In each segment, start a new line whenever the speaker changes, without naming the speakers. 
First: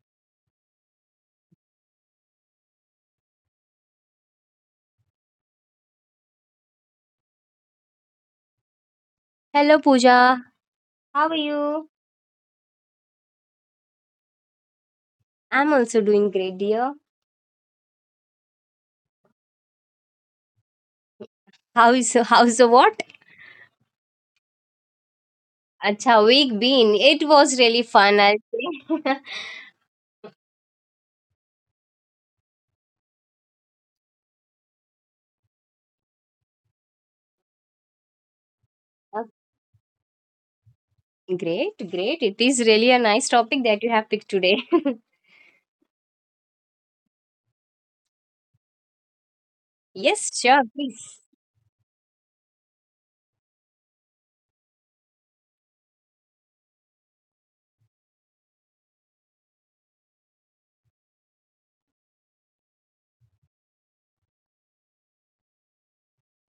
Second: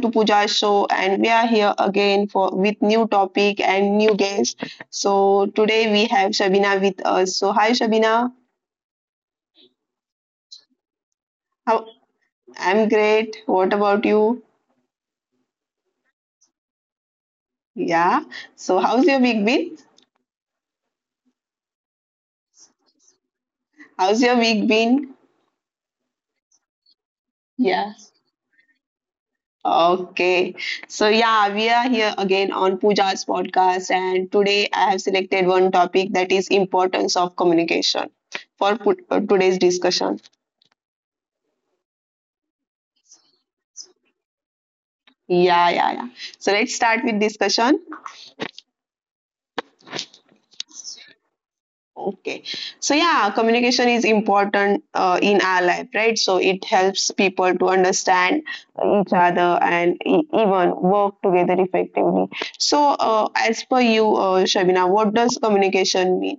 to Pooja's show, and we are here again for with new topic and new guest. So Today we have Shabina with us. So hi, Shabina.
Hello, Pooja. How are you?
How I'm great. What about you?
I'm also doing great, dear.
Yeah. So how's your week been?
How's the what?
How's your week been?
Acha week been. It was really
Yeah.
fun, I'll say.
Okay. So yeah, we are here again on Pooja's podcast, and today I have selected one topic that is importance of communication for
Okay,
today's discussion.
great, great. It is really a nice topic that you have picked today.
Yeah, yeah, yeah. So let's start with discussion.
Yes, sure, please.
Okay. So yeah, communication is important in our life, right? So it helps people to understand each other and even work together effectively. So as per you, Shabina, what does communication mean?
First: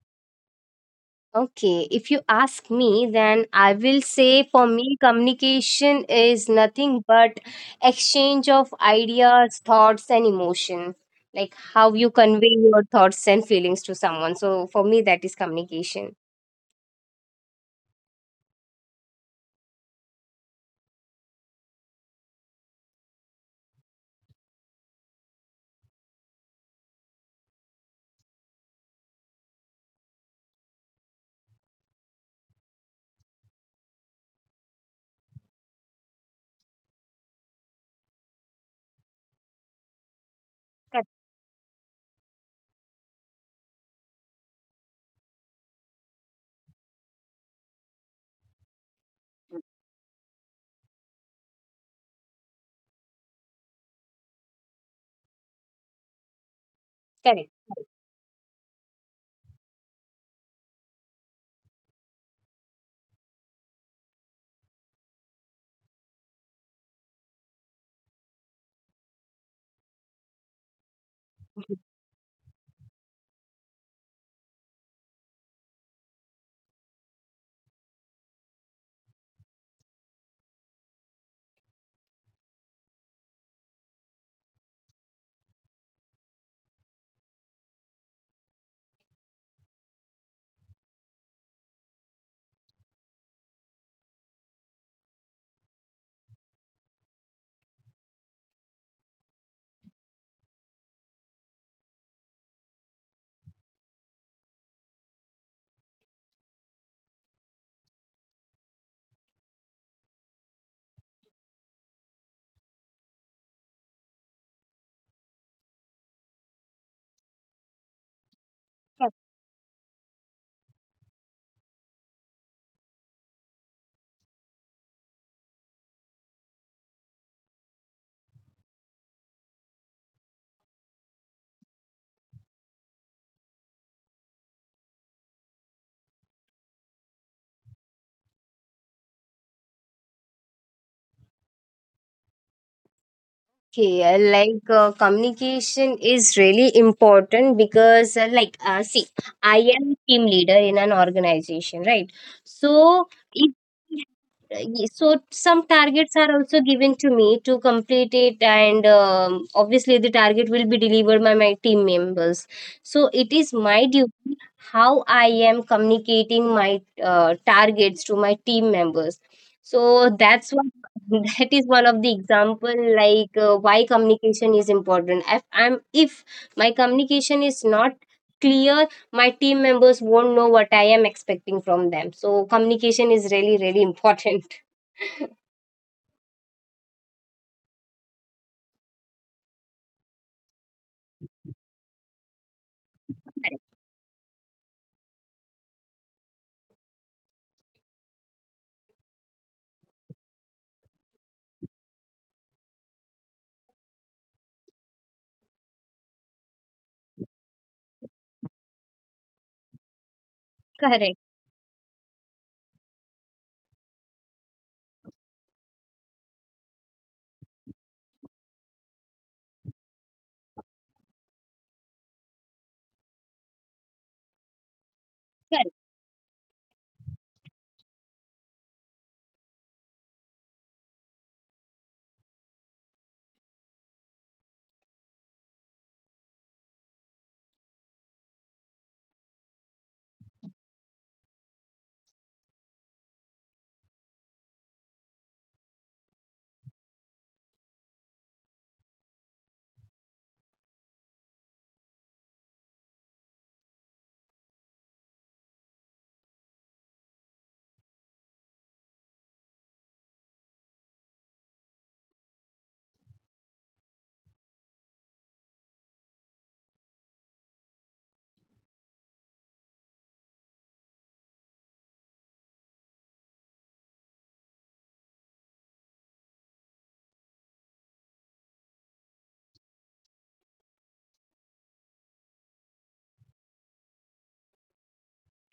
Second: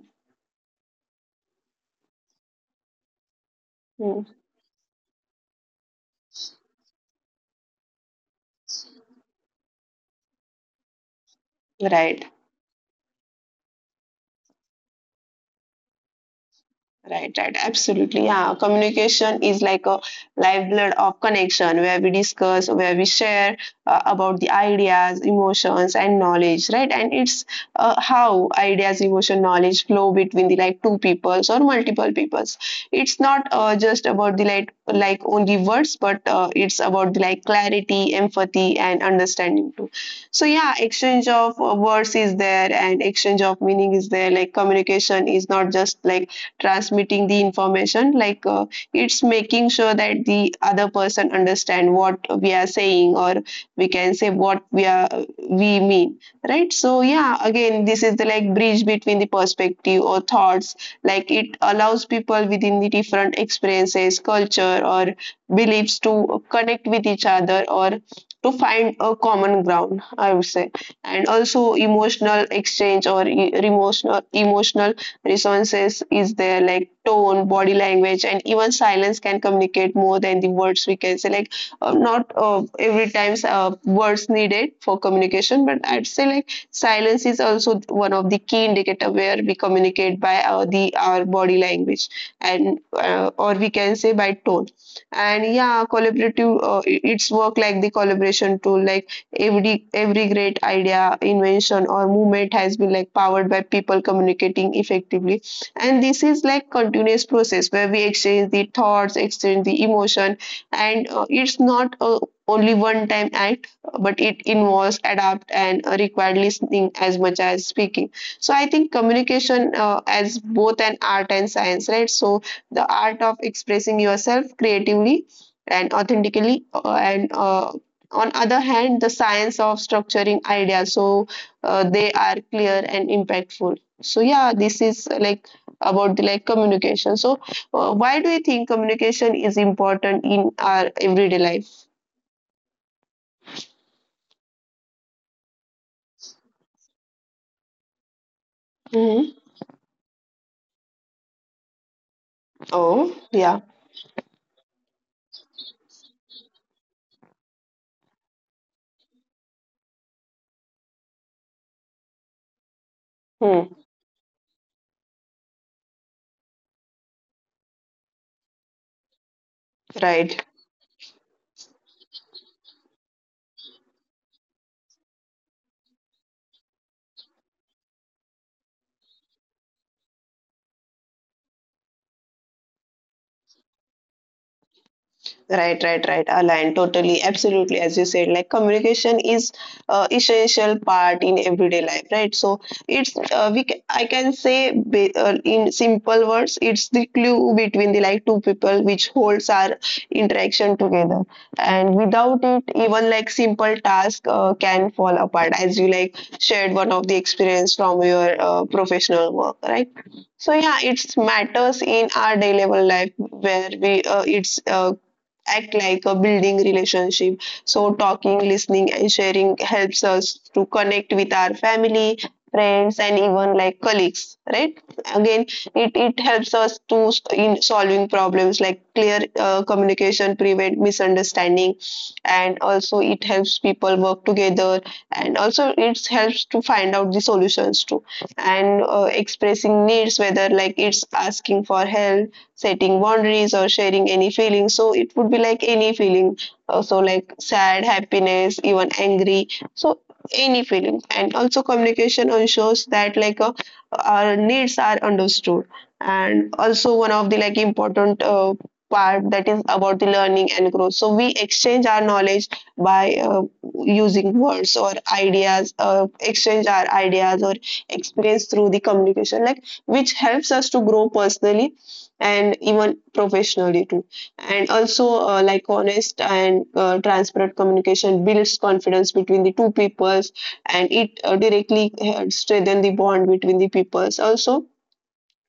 Okay, if you ask me, then I will
Hmm.
say for me, communication is nothing but exchange of ideas, thoughts, and emotion. Like how you
Right.
convey your thoughts and feelings to someone. So for me, that is communication.
Right, right, absolutely. Yeah, communication is like a lifeblood of connection where we discuss, where we share about the ideas, emotions, and knowledge, right? And it's how ideas, emotion, knowledge flow between the like two peoples or multiple peoples. It's not just about the like only words, but it's about the like clarity, empathy, and understanding too. So yeah, exchange of words is there, and exchange of meaning is there. Like communication is not just like transmitting the information like it's making sure that the other person understand what we are saying, or we can say what we mean, right? So yeah,
Correct.
again this is the like bridge between the perspective or thoughts, like it allows people within the different experiences, culture or beliefs to connect with each other or to find a common ground, I would say. And also emotional exchange or emotional resonances is there, like tone, body language, and even silence can communicate more than the words we can say. Like, not every time words needed for communication, but I'd say like silence is also one of the key indicator where we communicate by our body language and or we can say by tone. And yeah, collaborative it's work like the collaboration tool like every great idea, invention, or movement has been like powered by people communicating effectively. And this is like continuous process where we exchange the thoughts, exchange the emotion, and it's not a only one time act, but it involves adapt and required listening as much as speaking. So I think communication as both an art and science, right? So the art of expressing yourself creatively and authentically and on other hand the science of structuring ideas, so they are clear and impactful. So yeah, this is like about the like communication. So why do you think communication is important in our everyday life?
Okay, communication is really important because, see,
Mhm.
I am team leader in an organization, right? So,
Oh
if
yeah.
Ye- so some targets are also given to me to complete it and obviously the target will be delivered by my team members, so it is
Hmm.
my duty how I am communicating my targets to my team members. So
Right.
that's one. That is one of the example, like why communication is important. If my communication is not clear, my team members won't know what I am expecting from them. So communication is really really important.
Right, right, right. Aligned totally, absolutely. As you said, like communication is essential part in everyday life, right? So it's we ca- I can say, in simple words, it's the glue between the like two people which holds our interaction together. And without it, even like simple task can fall apart. As you like shared one of the experience from your professional work, right? So yeah,
Correct,
it's matters in our daily life where we it's act like a building relationship. So talking, listening, and sharing helps us to connect with our family, friends, and even like colleagues, right? Again,
correct,
it helps us to in solving problems, like clear communication prevent misunderstanding, and also it helps people work together, and also it helps to find out the solutions too. And expressing needs, whether like it's asking for help, setting boundaries or sharing any feeling. So it would be like any feeling. So like sad, happiness, even angry. So any feeling. And also communication ensures that our needs are understood. And also one of the like important part, that is about the learning and growth. So we exchange our knowledge by using words or ideas, exchange our ideas or experience through the communication, like which helps us to grow personally and even professionally too. And also, like honest and transparent communication builds confidence between the two peoples, and it directly strengthens the bond between the peoples. Also,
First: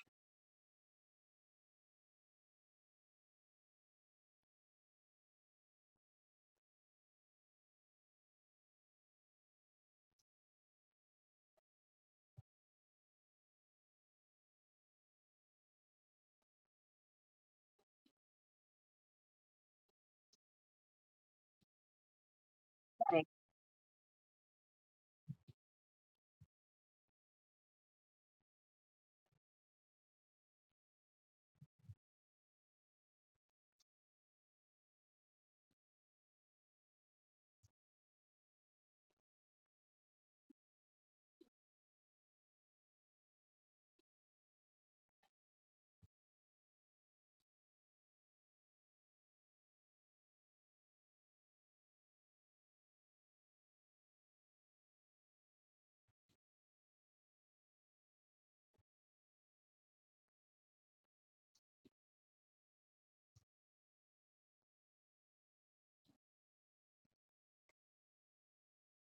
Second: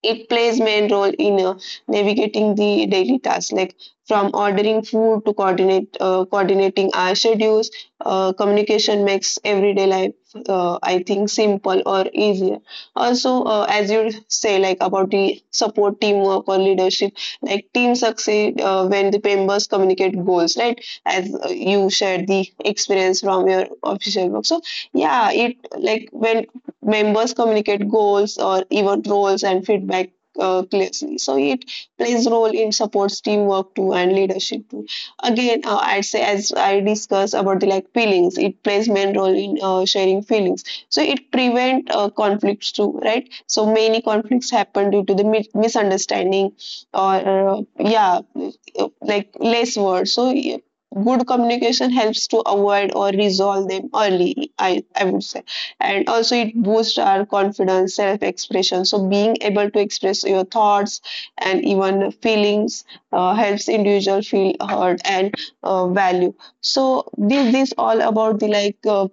it plays main role in navigating the daily tasks, like from ordering food to coordinate coordinating our schedules. Uh, communication makes everyday life I think simple or easier. Also, as you say, like about the support teamwork or leadership, like teams succeed when the members communicate goals, right? As you shared the experience
correct.
from your official work. So yeah, it like when members communicate goals or even roles and feedback clearly. So it plays role in supports teamwork too and leadership too. Again, I'd say as I discussed about the like feelings, it plays main role in sharing feelings. So it prevent conflicts too, right? So many conflicts happen due to the misunderstanding or like less words. So yeah, good communication helps to avoid or resolve them early, I would say. And also it boosts our confidence self expression. So being able to express your thoughts and even feelings helps individual feel heard and value. So this all about the like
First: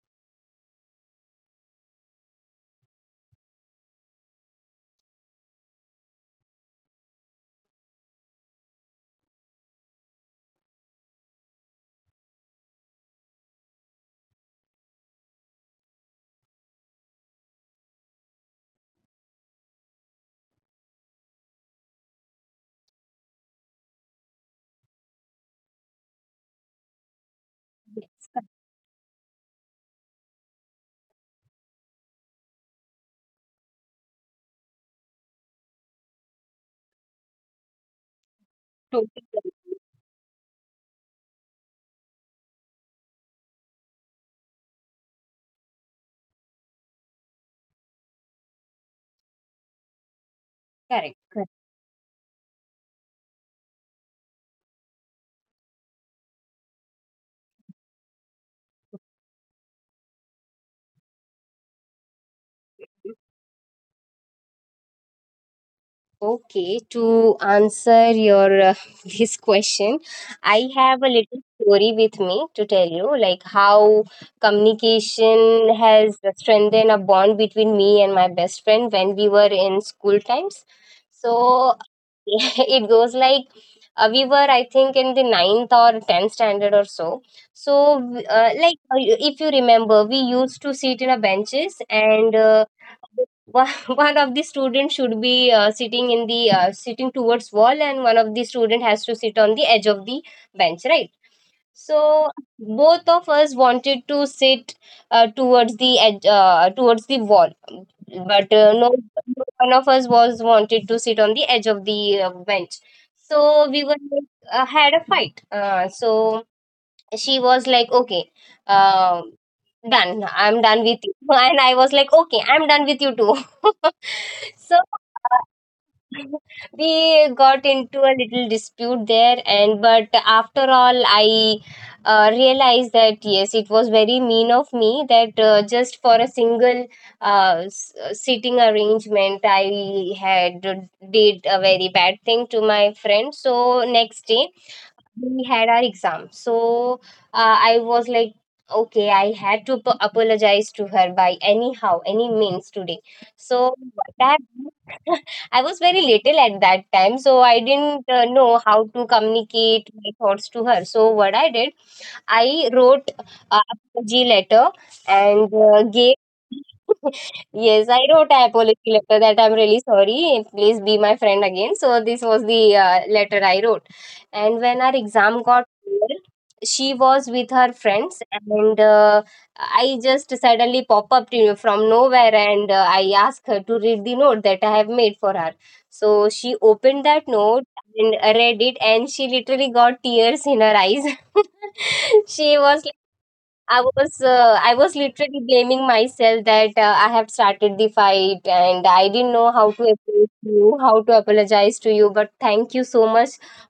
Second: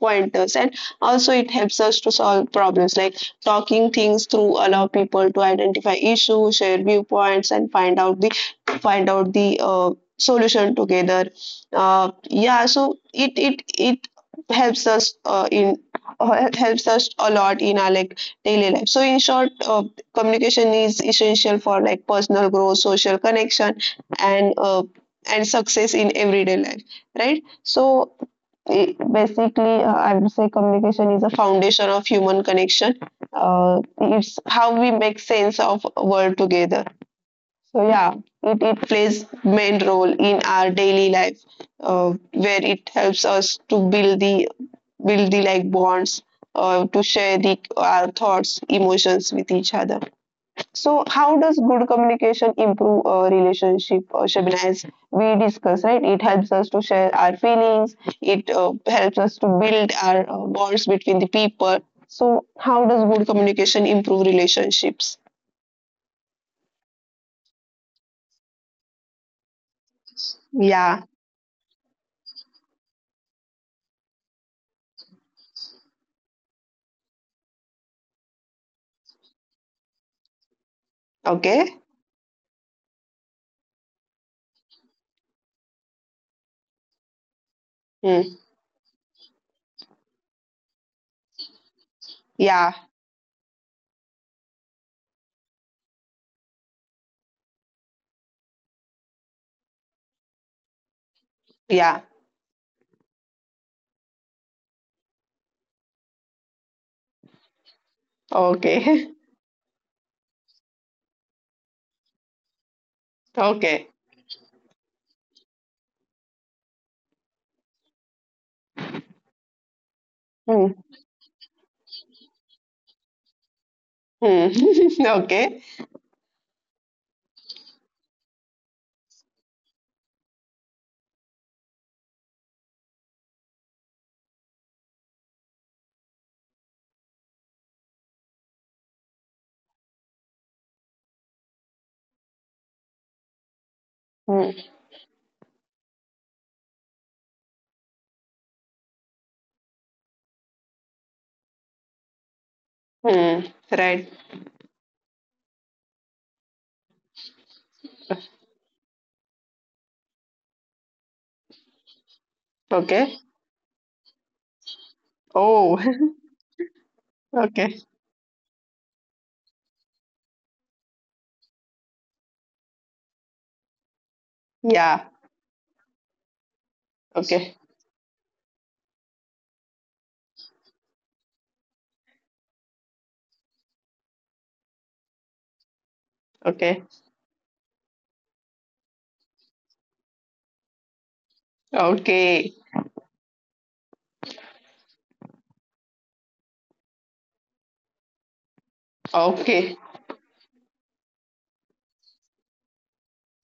pointers. And also it helps us to solve problems, like talking things through allow people to identify issues, share viewpoints and find out the solution together. Uh, yeah, so it helps us in helps us a lot in our like daily life. So in short, communication is essential for like personal growth, social connection, and success in everyday life, right? So basically, I would say communication is a foundation of human connection. Uh, it's how we make sense of world together. So yeah, it plays
Totally
main role in our daily life, where it helps us to build the like bonds, to share the our thoughts, emotions with each other. So,
correct,
how
correct.
does good communication improve a relationship, Shabina? As we discussed, right? It helps us to share our feelings. It helps us to build our bonds between the people. So, how does good communication improve relationships?
Okay, to answer your this question, I have
Yeah.
a little story with me to tell you, like how communication has strengthened a bond between me and my best friend when we were in school times. So
Okay.
it goes like we were, I think, in the ninth or tenth standard or so. So,
Hmm.
if you remember, we used to sit in a benches and.
Yeah.
One of the students should be sitting in the sitting towards wall, and one of the student has to sit on the edge of the bench, right?
Yeah.
So both of us wanted to sit towards the edge, towards the wall, but no
Okay.
no one of us was wanted to sit on the edge of the bench. So we
Okay.
were had a fight, so she was like, okay, uh, done, I'm
Hmm.
done with you. And I was like, okay, I'm done with you too.
Hmm.
So uh,
Okay.
we got into a little dispute there. And but after all I realized that yes, it was very mean of me that just for a single sitting arrangement I had did a very bad thing to my friend. So next day
Hmm.
we had our exam. So I was like, okay, I had to apologize to her by anyhow, any means today.
Hmm.
So
Right.
that I I was very little at that time, so I didn't know how to communicate my thoughts to her. So what I did, I wrote
Okay.
a apology letter and
Oh.
gave. Yes,
Okay.
I wrote an apology letter that I'm really sorry. Please be my friend again. So this was the letter I wrote. And when our
Yeah.
exam got over, she was with her
Okay.
friends, and I just suddenly pop up to from nowhere, and I asked her to read the note that I have made for her. So she
Okay.
opened that note and read it, and she literally got tears in her eyes. She
Okay.
was like, I was literally blaming myself that I have started the fight and I didn't know how to
Okay.
approach you, how to apologize to you, but thank you so much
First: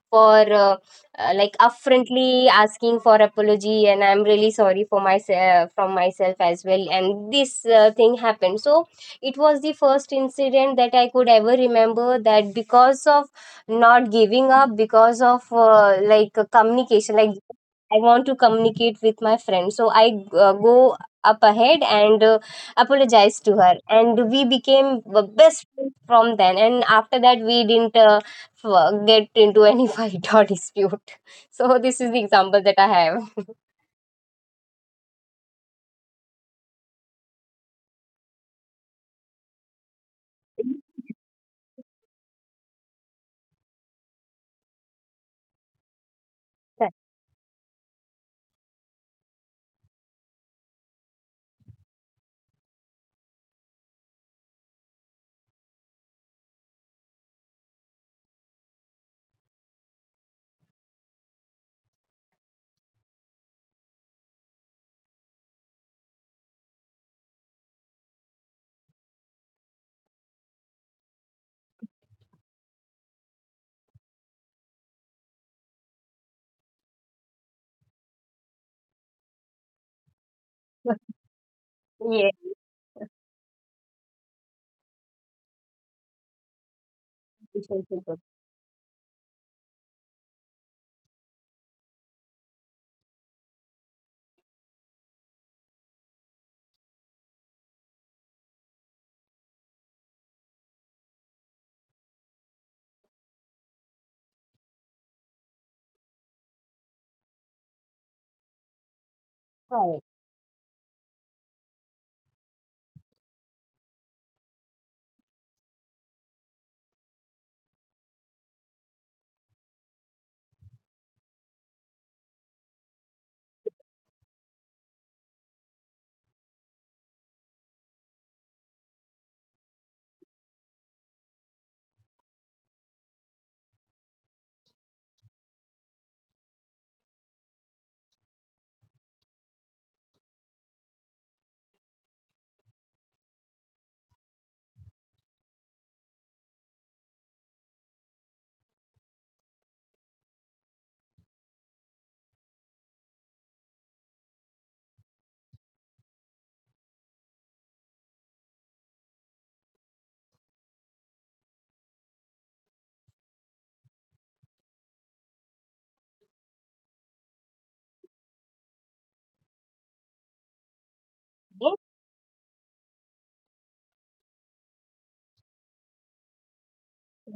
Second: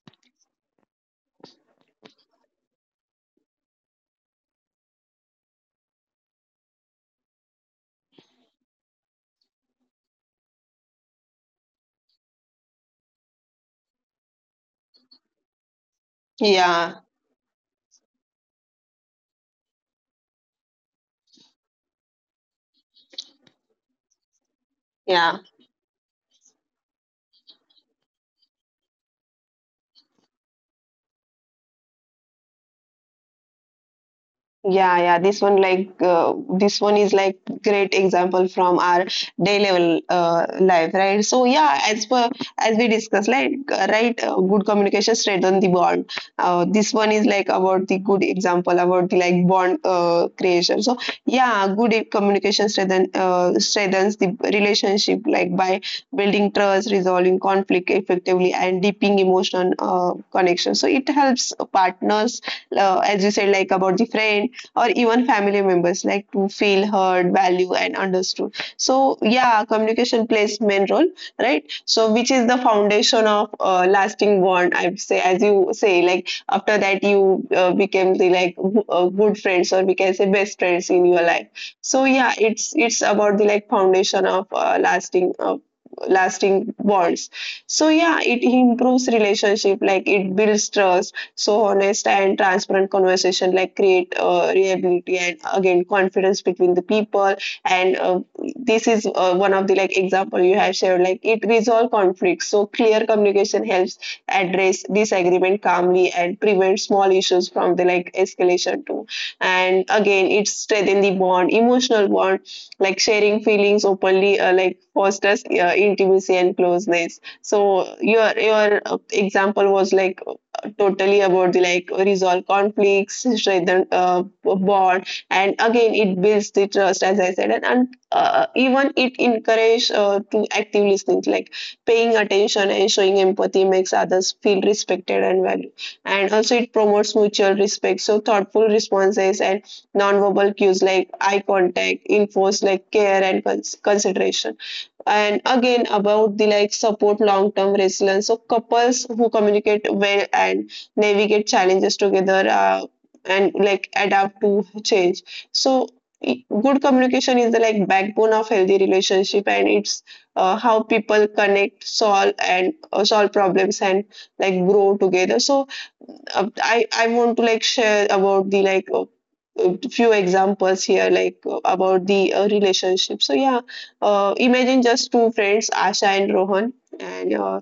for uh, upfrontly asking for apology, and I'm really sorry for myself, from myself as well. And this thing happened. So it was the first incident that I could ever remember that because of not giving up, because of like
Yeah,
communication, like I want to communicate with my friend. So I go up ahead and apologize to her. And we became the
yeah.
best friends from then. And after that, we didn't get into any fight or dispute. So this is the example that I have.
Yeah, yeah. This one like this one is like great example from our day level life, right? So yeah, as we discussed, like good communication strengthen the bond. This
Correct.
one is like about the good example about the like bond creation. So yeah, good communication strengthens the relationship, like by building trust, resolving conflict effectively, and deepening emotional connection. So it helps partners, as you said, like about the friend or even family members, like to feel heard, valued and understood. So yeah, communication plays main role, right? So which is the foundation of lasting bond, I would say, as you say like after that you became the like good friends, or we can say best friends in your life. So yeah,
Yeah.
it's about the like foundation of lasting bonds. So yeah,
Relationship
it
is
improves relationship, like it builds trust. So honest and transparent conversation like create reliability and again confidence between the people. And this is one of the like example you have shared. Like it resolve conflicts. So clear communication helps address disagreement calmly and prevent small issues from the like escalation too. And
correct.
again, it strengthens the bond, emotional bond, like sharing feelings openly, like fosters intimacy and closeness. So your example was like totally about the like resolve conflicts, strengthen bond, and again it builds the trust, as I said, and even it encourages to active listening, like paying attention and showing empathy makes others feel respected and valued, and also it promotes mutual respect. So thoughtful responses and nonverbal cues like eye contact, enforce like care and consideration. And again about the like support long term resilience. So couples who communicate well and navigate challenges together and like adapt to change. So good communication is the like backbone of healthy relationship, and it's how people connect, solve problems and like grow together. So I want to like share about the like few examples here, like
Yes,
about the relationship. So yeah, imagine just two friends, Asha and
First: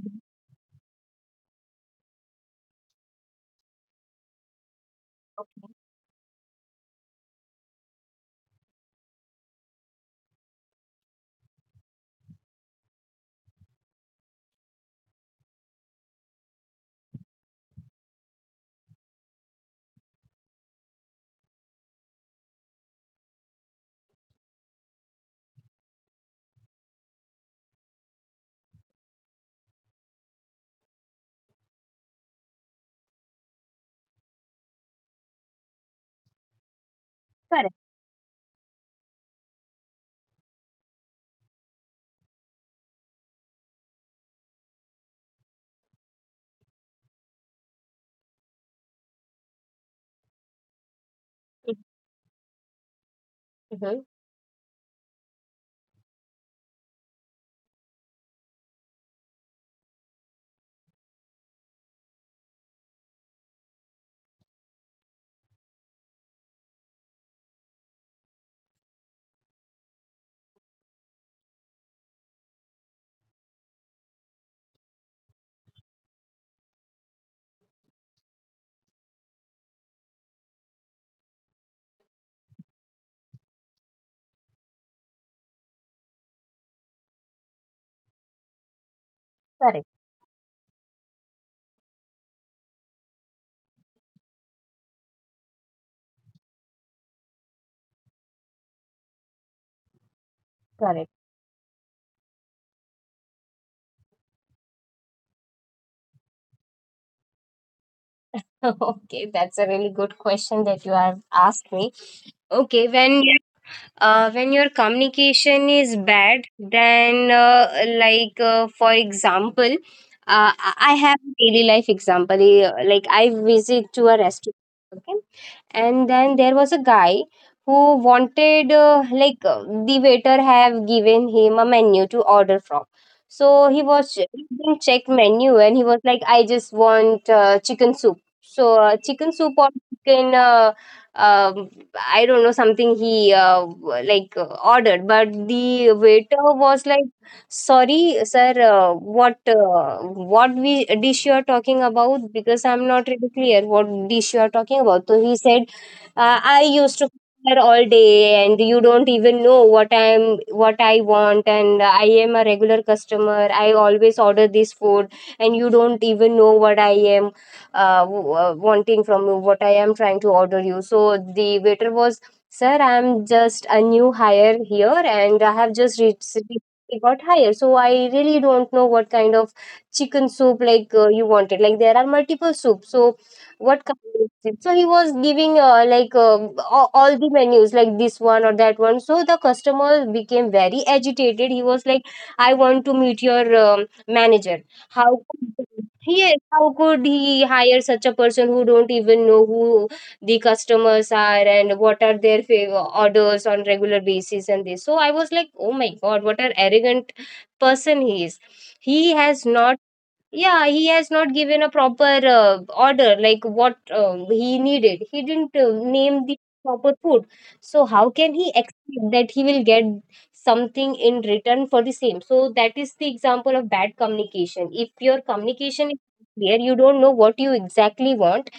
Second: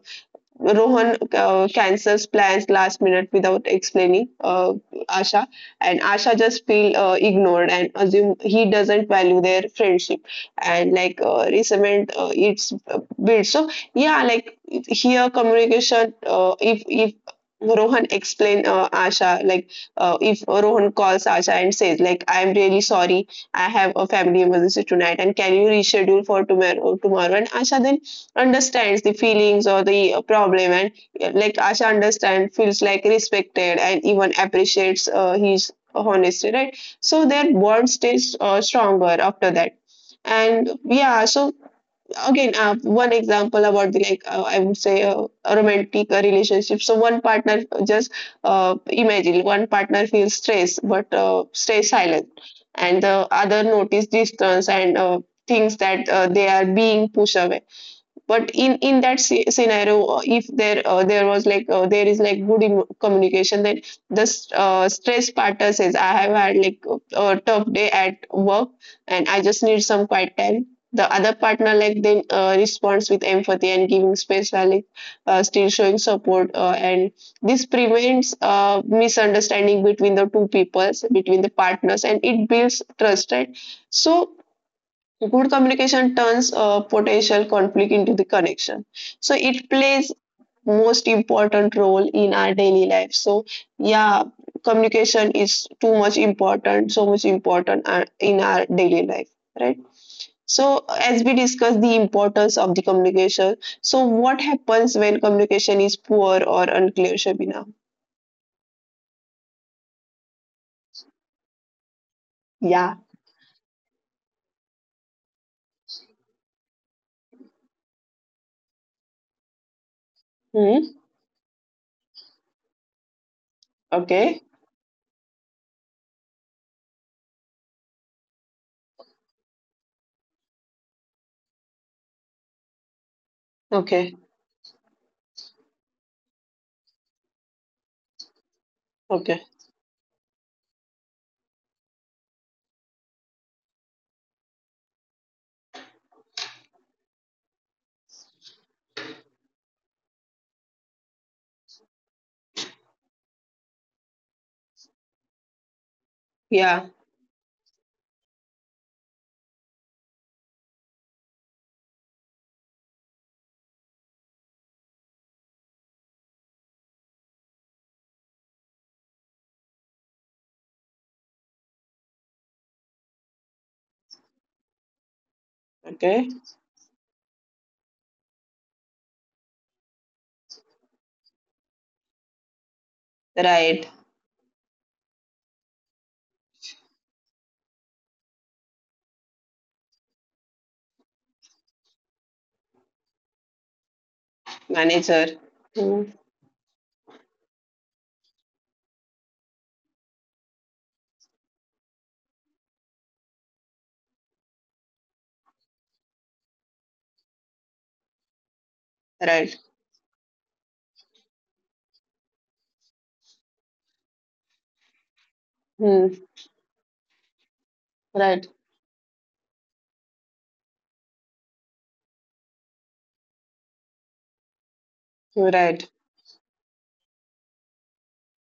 Rohan cancels plans last minute without explaining Asha, and Asha just feel ignored and assume he doesn't value their friendship, and resentment it's built. So yeah, like here communication. If Rohan explain Asha like if Rohan calls Asha and says like I'm really sorry I have a family emergency tonight and can you reschedule for tomorrow and Asha then understands the feelings or the problem and like Asha understand feels like respected and even appreciates his honesty, right? So their
correct.
bond stays stronger after that. And yeah, so again, one example about the like I would say a romantic relationship. So one partner just imagine one partner feels stress but stays silent, and the other
Mhm.
notice distance and thinks that they are being pushed away. But in that scenario, if there there was like there is like good communication, then the stress partner says I have had like a tough day at work and I just need some quiet time. The other partner like then responds with empathy and giving space while like, still showing support, and this prevents misunderstanding between the two peoples, between the partners, and it builds trust, right? So good communication turns a potential conflict into the connection. So it
Correct.
plays most important role in our daily life. So yeah, communication is too much important, so much important in our daily life, right? So
Correct.
as we discuss the importance of the communication, so what happens when communication is poor or unclear, Shabina?
Okay, that's a really good question that you have asked me. Okay,
Yeah.
when your communication is bad, then for example,
Hmm.
I have a daily life example. Like, I visit to a
Okay.
restaurant, okay, and then there was a guy who wanted, the waiter have given him a menu to order from. So he was,
Okay.
he didn't check menu, and he was like, I just want chicken soup. So chicken
Okay.
soup or chicken um, I don't know something he ordered. But the waiter was like, sorry sir, what we dish you are talking about, because I'm not really clear what dish you are talking about. So he said, I
Yeah.
used to there all day, and you don't even know what I want, and I am a regular customer, I always order this food, and you don't even know what I am wanting from you, what I am trying to order you. So the waiter was, sir, I'm just a new hire here, and I have just
Okay.
recently got hired, so I really don't know what kind of chicken soup, like you wanted, like there are multiple soups. So
Right.
what kind of tips? So he was giving, all the menus, like this one or that one. So the customer became very agitated. He was like, I want to meet your manager.
Man.
How could
Hmm.
yes, how could he hire such a person who don't even know who the customers are and what are their favor orders on regular basis, and this. So I was like, oh my god, what an arrogant person he is. He has
Right.
not, yeah, he has not given a proper order, like what he needed. He didn't
Hmm.
name the proper food. So how can he
Right.
expect that he will get something in return for the same? So that is the example of bad communication. If your
You're
communication
right.
is clear, you don't know what you exactly want,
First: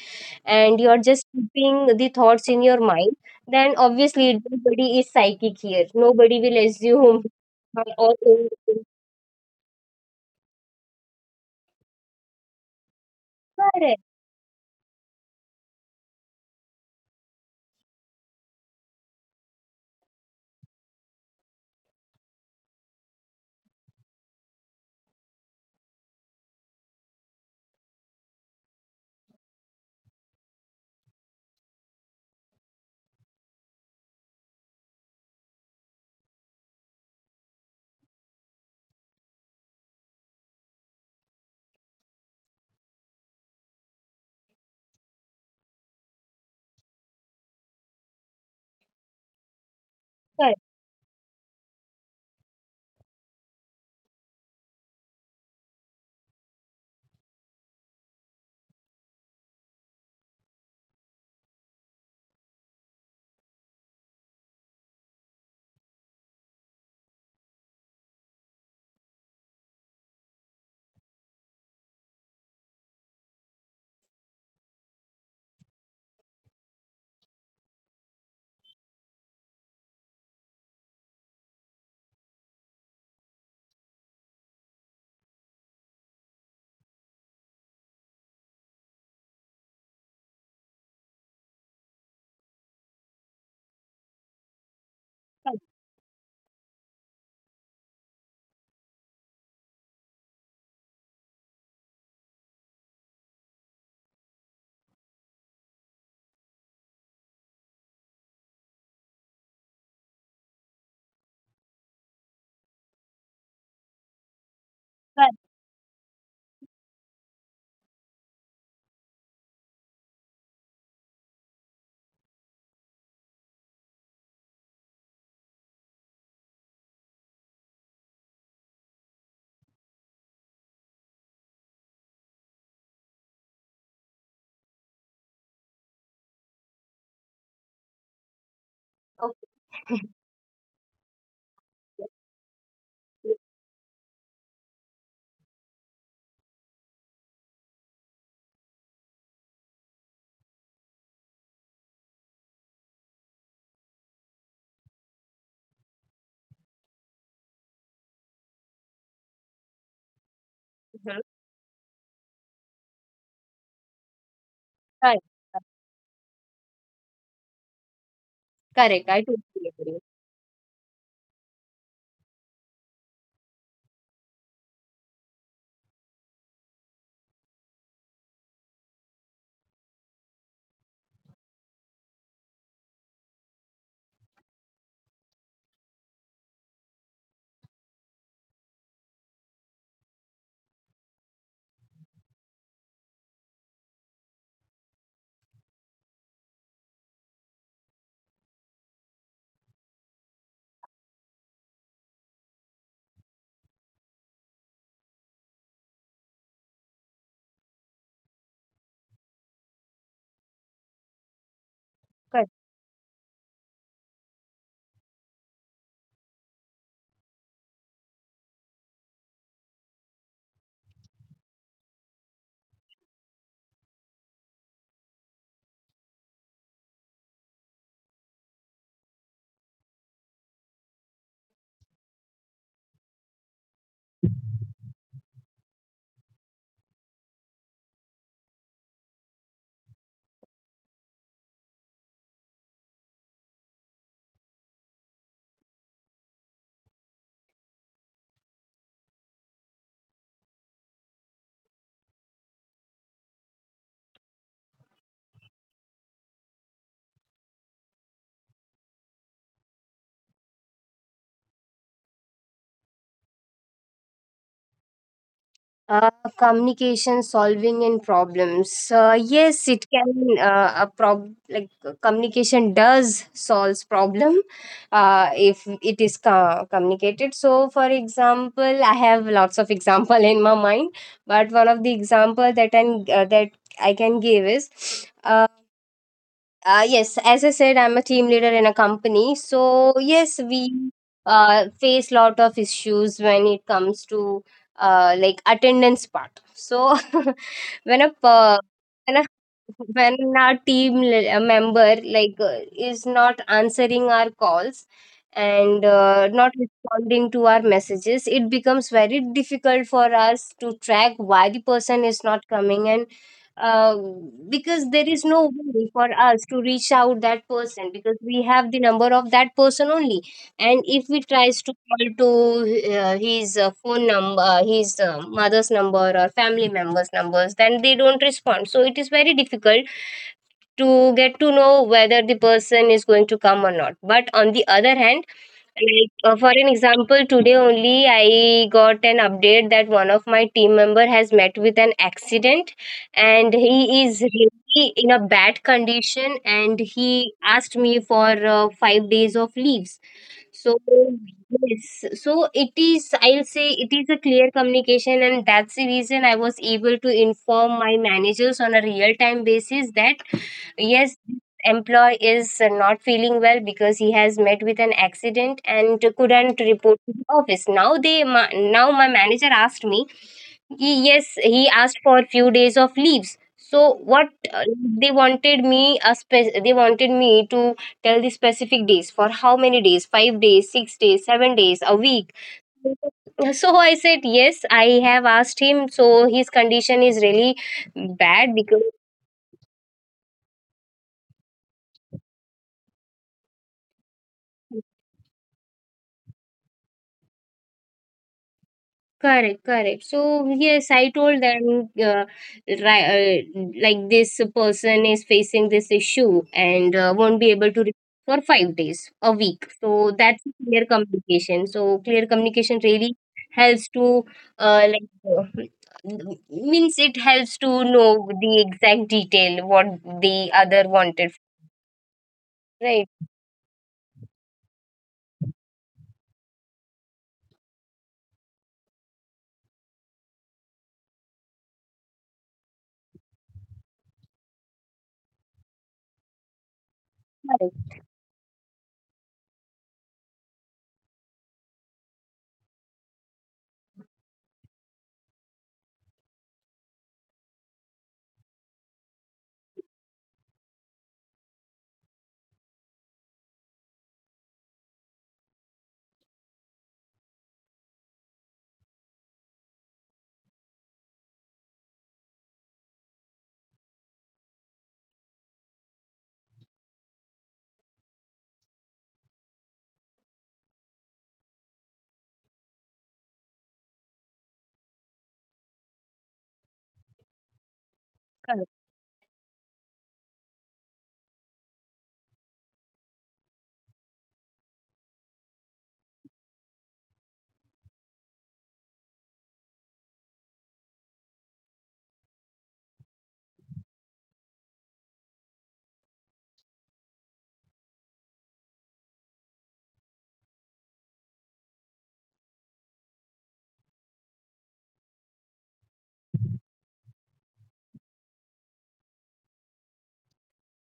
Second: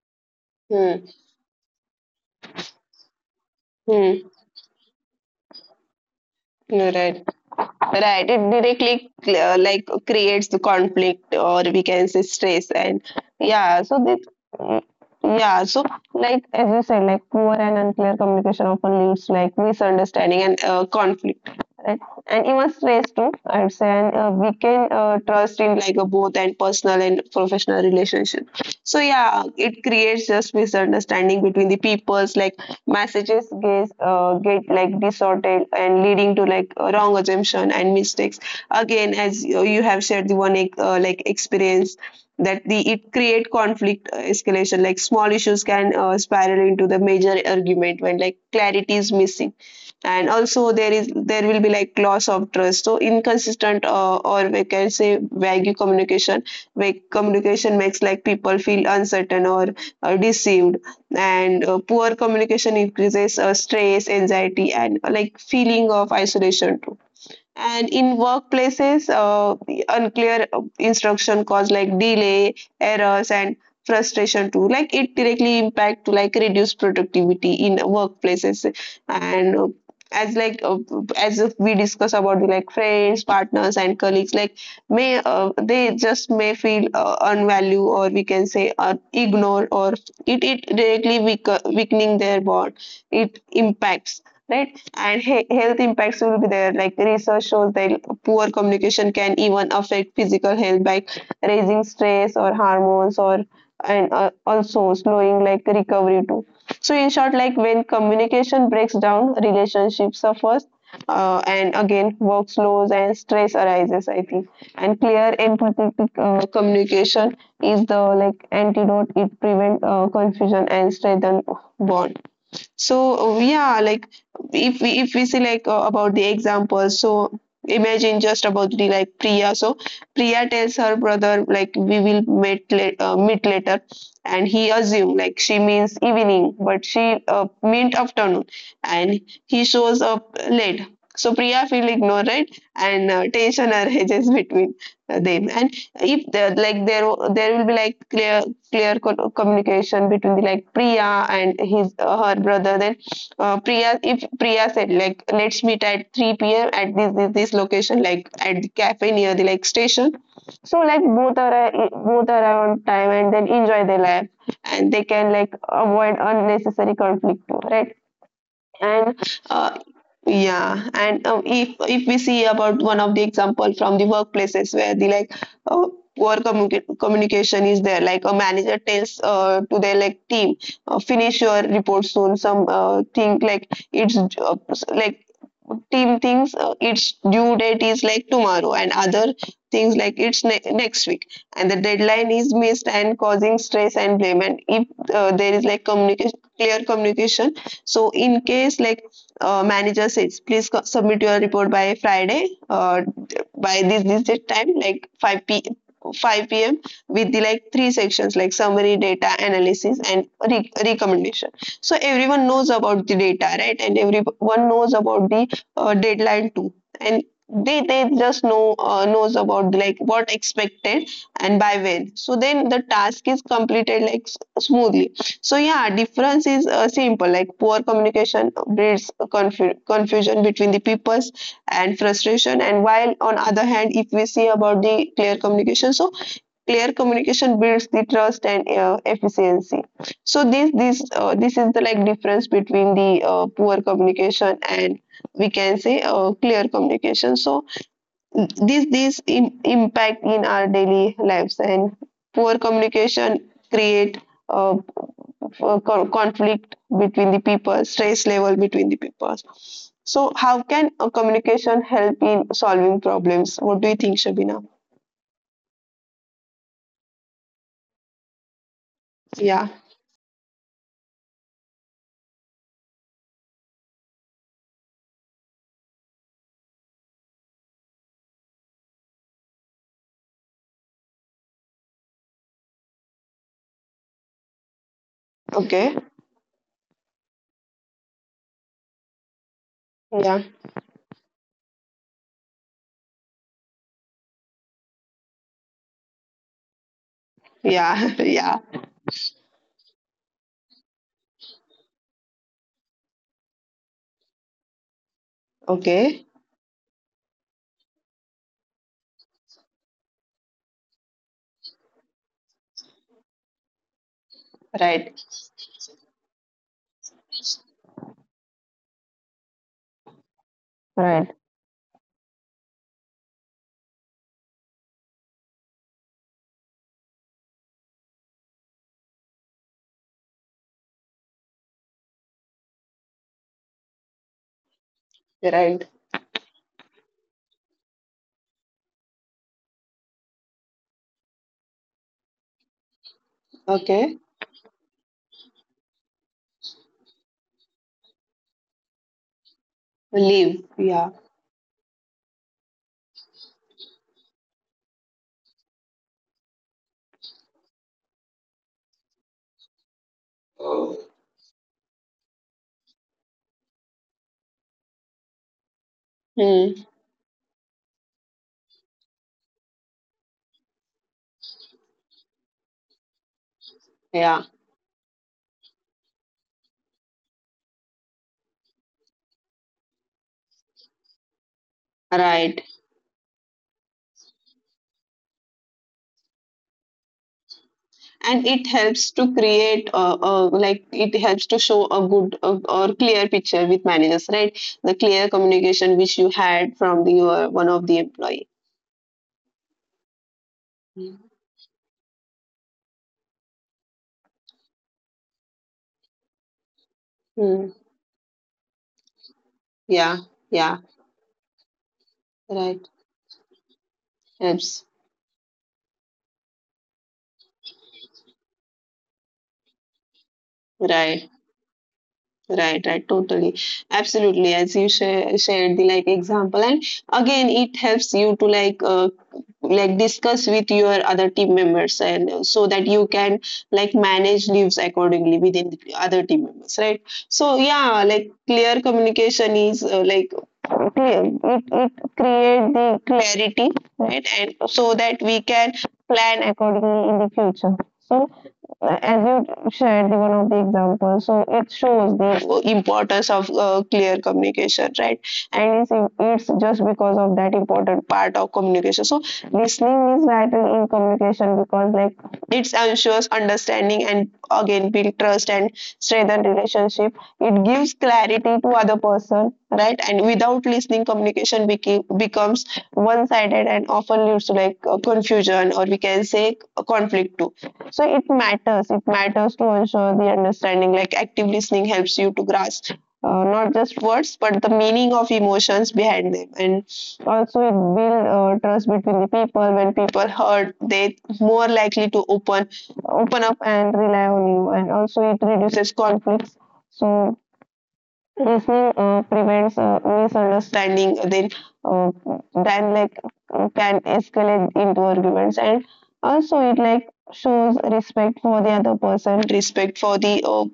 and you
Hmm.
are just keeping the thoughts in your mind, then
Hmm.
obviously nobody is psychic here, nobody will
No,
assume.
right.
Or,
Right. It directly like creates the conflict, or we can say stress, and yeah.
correct,
So this, mm, yeah. So like as you said, like poor and unclear communication often leads like misunderstanding and conflict, right? And even stress too, I'd say, and we can trust in like a both and personal and professional relationship. So yeah, it creates just misunderstanding between the peoples, like messages get like distorted and leading to like a wrong assumption and mistakes. Again, as you have shared the one like experience, that the it create conflict escalation, like small issues can spiral into the major argument when like clarity is missing. And
correct,
also there will be like loss of trust. So inconsistent or we can say vague communication, vague communication makes like people feel uncertain or deceived. And poor communication increases stress, anxiety, and like feeling of isolation too. And in workplaces, the unclear instruction cause like delay, errors, and frustration too. Like it directly impact to like reduce productivity in workplaces. And as like uh, as if we discuss about the, like friends, partners, and colleagues, like may they just may feel unvalue or we can say ignored, or it directly weak, weakening their bond. It impacts right and
correct,
health impacts will be there. Like research shows that poor communication can even affect physical health by raising stress or hormones, or and also slowing like recovery too. So in short, like when communication breaks down, relationship suffers. And again, work slows and stress arises, I think. And
correct.
clear empathetic communication is the like antidote. It prevents confusion and strengthen bond. So yeah, like if we see like about the example, so imagine just about the like Priya. So Priya tells her brother like we will meet late, meet later, and he assume like she means evening, but she meant afternoon, and he shows
Okay.
up late. So Priya feel ignored, right? And tension arises between them, and if there will be like clear clear communication between the, like Priya and his her brother. Then if Priya said like let's meet at 3 p.m. at this, this this location, like at the cafe near the like station. So like
Mhm.
both are both are on time and then enjoy their life, and they
Correct,
can like avoid unnecessary conflict too, right?
correct. I
And
totally
uh,
agree.
yeah, and if we see about one of the example from the workplaces where the like uh, poor communication is there, like a manager tells to their like team finish your report soon, some think like it's like team thinks its due date is like tomorrow and other things like it's next week, and the deadline is missed and causing stress and blame. And if there is like communication, clear communication, so in case like manager says, please submit your report by Friday, by this this this time, like 5 p. 5 p.m. with the like three sections like summary, data analysis, and recommendation. So
Correct.
everyone knows about the data, right? And everyone knows about the deadline too. And they just know knows about like what expected and by when, so then the task is completed like smoothly. So yeah, difference is simple. Like poor communication breeds confusion between the peoples and frustration. And while on other hand, if we see about the clear communication, so clear communication builds the trust and efficiency. So this is the like difference between the poor communication and we can say clear communication. So this impact in our daily lives, and poor communication create uh, conflict between the people, stress level between the people. So how can a communication help in solving problems? What do you think, Shabina?
Uh, Communication solving and problems. Yes,
Yeah.
it can. A prob like Communication does solves problem. If it is communicated. So, for example, I have lots of example in my mind, but one of the example that I am that I can give is. Uh,
Okay.
Yes, as I said, I'm a team leader in a company. So yes,
Yeah.
we face lot of issues when it comes to like attendance part. So when a
Yeah.
per-
Yeah.
when a when our a member, like is not answering our calls and
Okay.
not responding to our messages, it becomes very difficult for us to track why the person is not coming and uh, because there
Right.
is no way for us to reach out that person, because we have the number of that person only. And if we
Right.
tries to call to his phone number, his mother's number or family members numbers, then they don't respond. So it is very difficult to get to know whether the person is going to come or not. But on the other hand,
Right.
like for an example, today only I got an update that one of my team member has met with an accident, and he is
Okay.
really in a bad condition. And he asked me for 5 days of leaves. So
Leave, yeah.
yes, so it is. I'll say it is a clear communication, and that's the reason I was able to inform my managers on a real time basis that yes, employee is not feeling well because he has met with an accident and couldn't
Hmm.
report to the office. Now they now my manager asked me, " yes, he asked for a few days of leaves. So what
Yeah.
they wanted me to tell the specific days, for how many days, 5 days, 6 days, 7 days a week.
Right.
So I said yes, I have asked him, so his condition is really bad
And it
because.
helps to create like it helps to show a good or clear picture with managers, right? The clear communication which you had from the your one of the employee.
Correct, correct. So yes, I told them, like, this person is facing this issue and won't be able
Hmm.
to report for 5 days a week. So
Yeah.
that's clear
Yeah.
communication. So clear communication
Right.
really helps to uh,
Helps.
like uh, means it helps to know the exact detail what the other wanted.
Right. Right,
Right,
right, totally, absolutely. As you share, shared the like example, and again, it helps you to like discuss with your other team members, and so that you can like manage leaves accordingly within the other team members, right? So
correct,
yeah, like clear communication is like clear. It create the clarity, right, and so that we can plan accordingly in the future. So as you shared the one of the examples, so it shows the importance of clear communication, right? And it's just because of that important part of communication. So listening is vital in communication because like it ensures understanding and again build trust and strengthen relationship. It gives clarity to other person, right? And without listening, communication becomes one-sided and often leads to like confusion or we can say conflict too. So it matters to ensure the understanding. Like active listening helps you to grasp not just words but the meaning of emotions behind them. And also it builds trust between the people. When people heard, they more likely to open up and rely on you. And also it reduces conflicts. So mhm, prevents misunderstanding, uh, then like can escalate into arguments. And also it like shows respect for the other person, respect for the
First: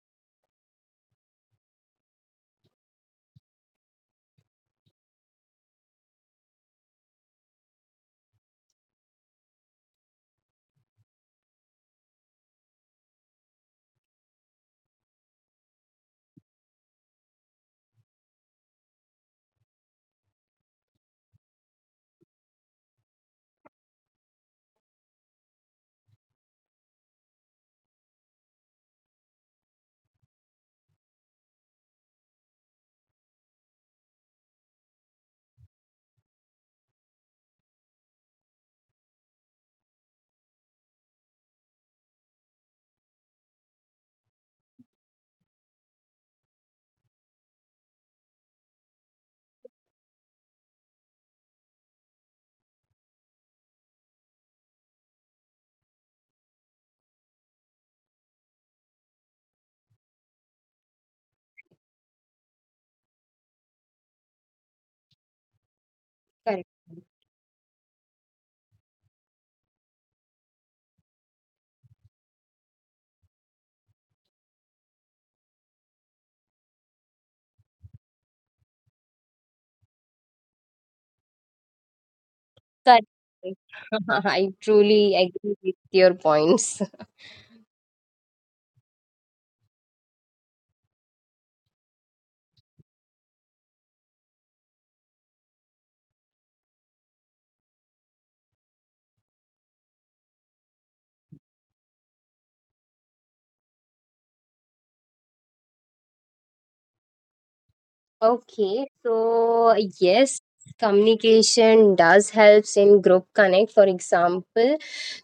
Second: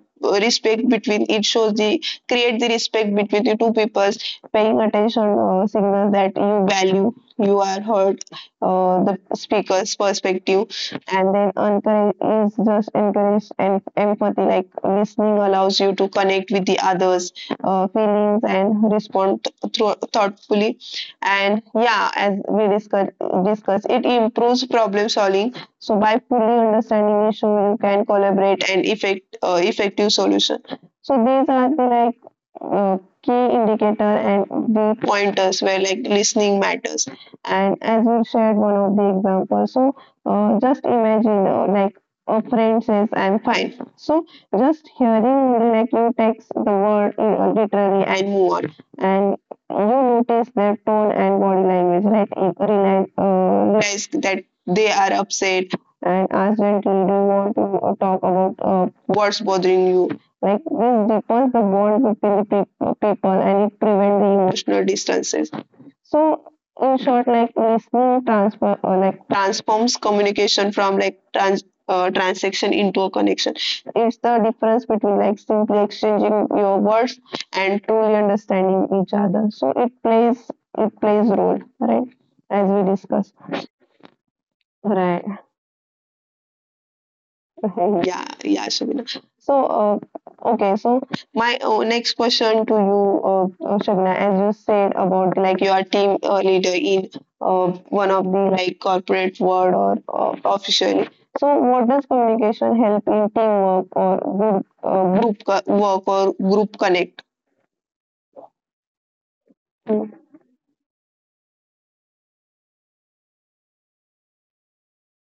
respect between, it shows the create the respect between the two peoples. Paying attention signals that you value, you are heard, the speaker's perspective. And then encourage is just encourage and empathy. Like listening allows you to connect with the others feelings and respond thoughtfully. And yeah, as we it improves problem solving. So by fully understanding issue, you can collaborate and effective solution. So these are the like key indicator and the pointers where like listening matters. And as we shared one of the examples, so just imagine like a friend says, "I'm fine." So just hearing like you takes the word in literally and move on. And you notice their tone and body language, right? You realize that they are upset and ask gently, do you want to talk about what's bothering you? Like this deepens the bond between the people, and it prevents the emotional distances.
correct,
In short, like listening transfer or like transforms communication from like transaction into a connection. It's the difference between like simply exchanging your words and truly understanding each other. So it plays role, right? As we
correct.
discussed.
I truly agree with your points.
Yeah, yeah, Shabina. So, okay, so my next question to you, Shabina, as you said about like you are team leader in uh, one of the like corporate world or officially. So, what does communication help in teamwork or group, work or group connect?
Okay, so
Mm,
yes, communication does helps in group connect. For example,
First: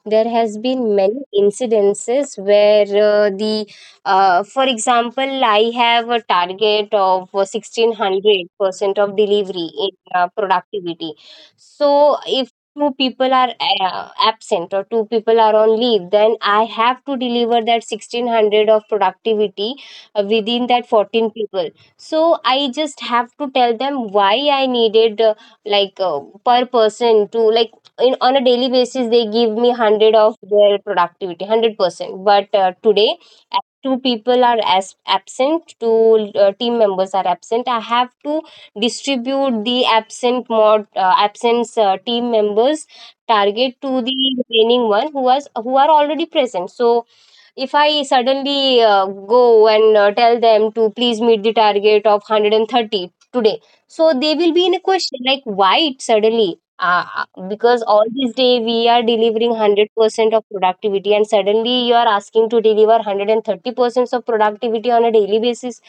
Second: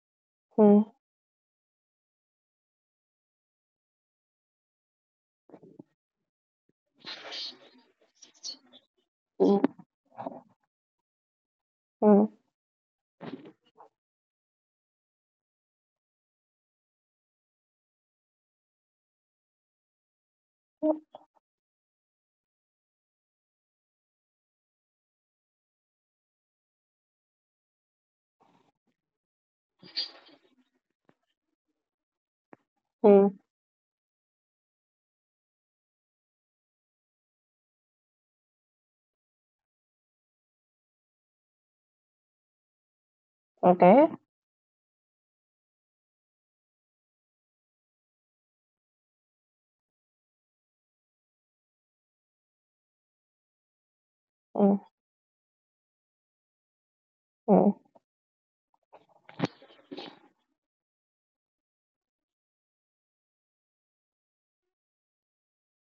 there has
mm,
been many incidences where the for example I have a target of 1600% of delivery
mm,
in productivity. So
mm,
if two people are absent or two people are on leave, then I have to deliver that 1600 of productivity within that 14 people. So I just have to tell them why I needed like uh, per person to, on a daily basis, they give me 100 of their productivity, 100%. But today,
mm.
as two people are as absent, two team members are absent, I have to distribute the absent mod absence team members' target to
Okay.
the remaining one who was who are already present. So if I suddenly go and tell them to please meet the target of 130 today, so they will be in
Mm,
a question like, why it suddenly
mm,
because all this day we are delivering 100% of productivity and suddenly you are asking to deliver 130% of productivity on a daily basis.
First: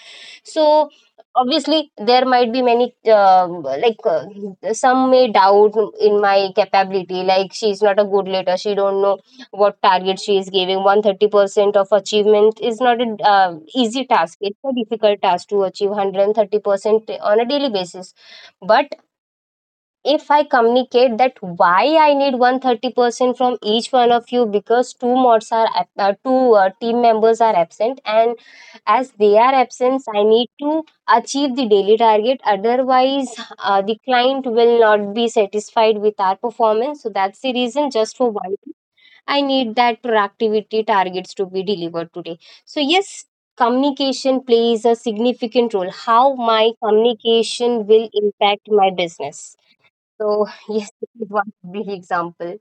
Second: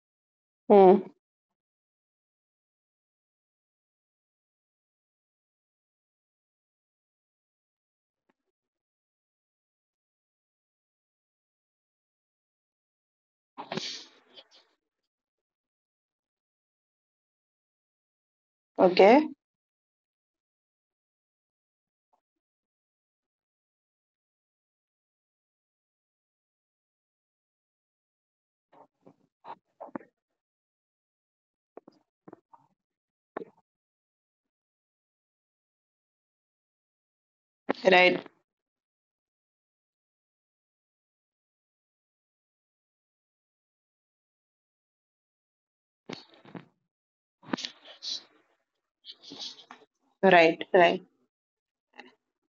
So
mm.
obviously there might be many some may doubt in my capability, like, she's not a good leader, she don't know what target she is giving. 130% of achievement is not an easy task. It's a difficult task to achieve 130% on a daily basis. But
Okay.
if I communicate that why I need 130% from each one of you, because two team members are absent, and as they are absent I need to achieve the daily target, otherwise the client will not be satisfied with our performance. So that's the reason just
Right.
for why I need that productivity targets to be delivered today. So yes, communication plays a significant role. How my communication will impact my business. So
Right.
yes,
Right.
this is one big example.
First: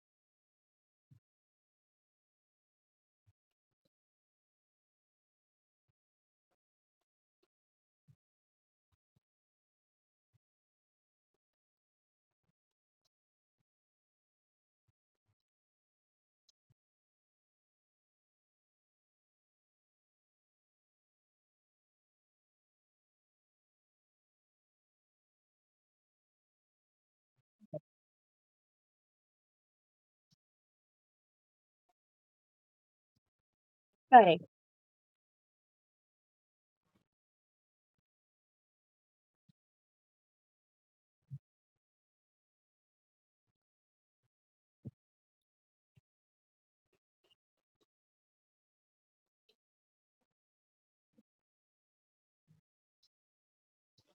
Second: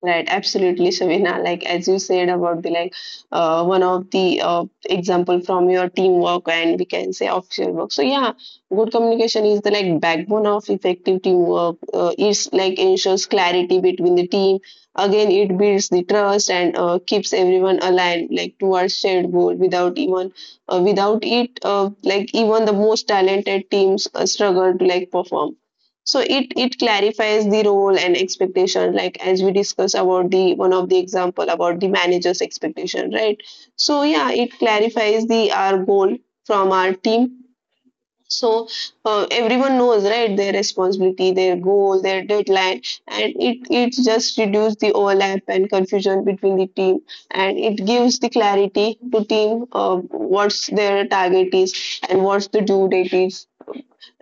Right, absolutely, Shavina. Like as you said about the like one of the example from your teamwork, and we can say official work. So yeah, good communication is the like backbone of effective teamwork. It's like ensures clarity between the team. Again, it builds the trust and keeps everyone aligned like towards shared goal. Without it, like even the most talented teams struggle to like perform, so it clarifies the role and expectation, like as we discuss about the one of the example about the manager's expectation, right? So yeah,
Correct,
it clarifies the our goal from our team, so everyone knows, right, their responsibility, their goal, their deadline, and it just reduces the overlap and confusion between the team, and it gives the clarity to team what's their target is, and what's the due date is,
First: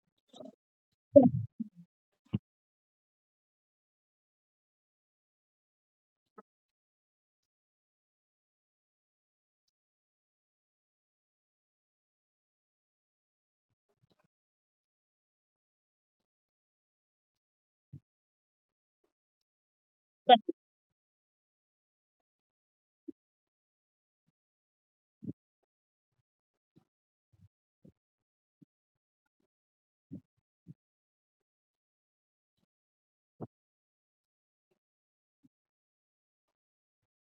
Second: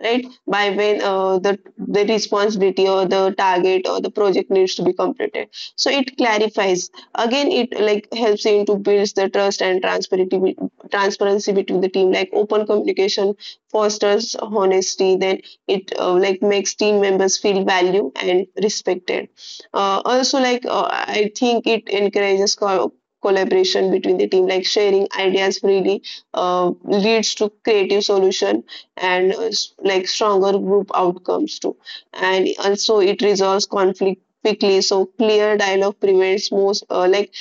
right, by when the responsibility or the target or the project needs to be completed. So it clarifies. Again, it like helps in to build the trust and transparency between the team, like open communication fosters honesty. Then it like makes team members feel valued and respected. Also,
correct,
like I think it encourages collaboration between the team, like sharing ideas freely. Leads to creative solution, and like stronger group outcomes too. And also it resolves conflict quickly. So clear dialogue prevents most like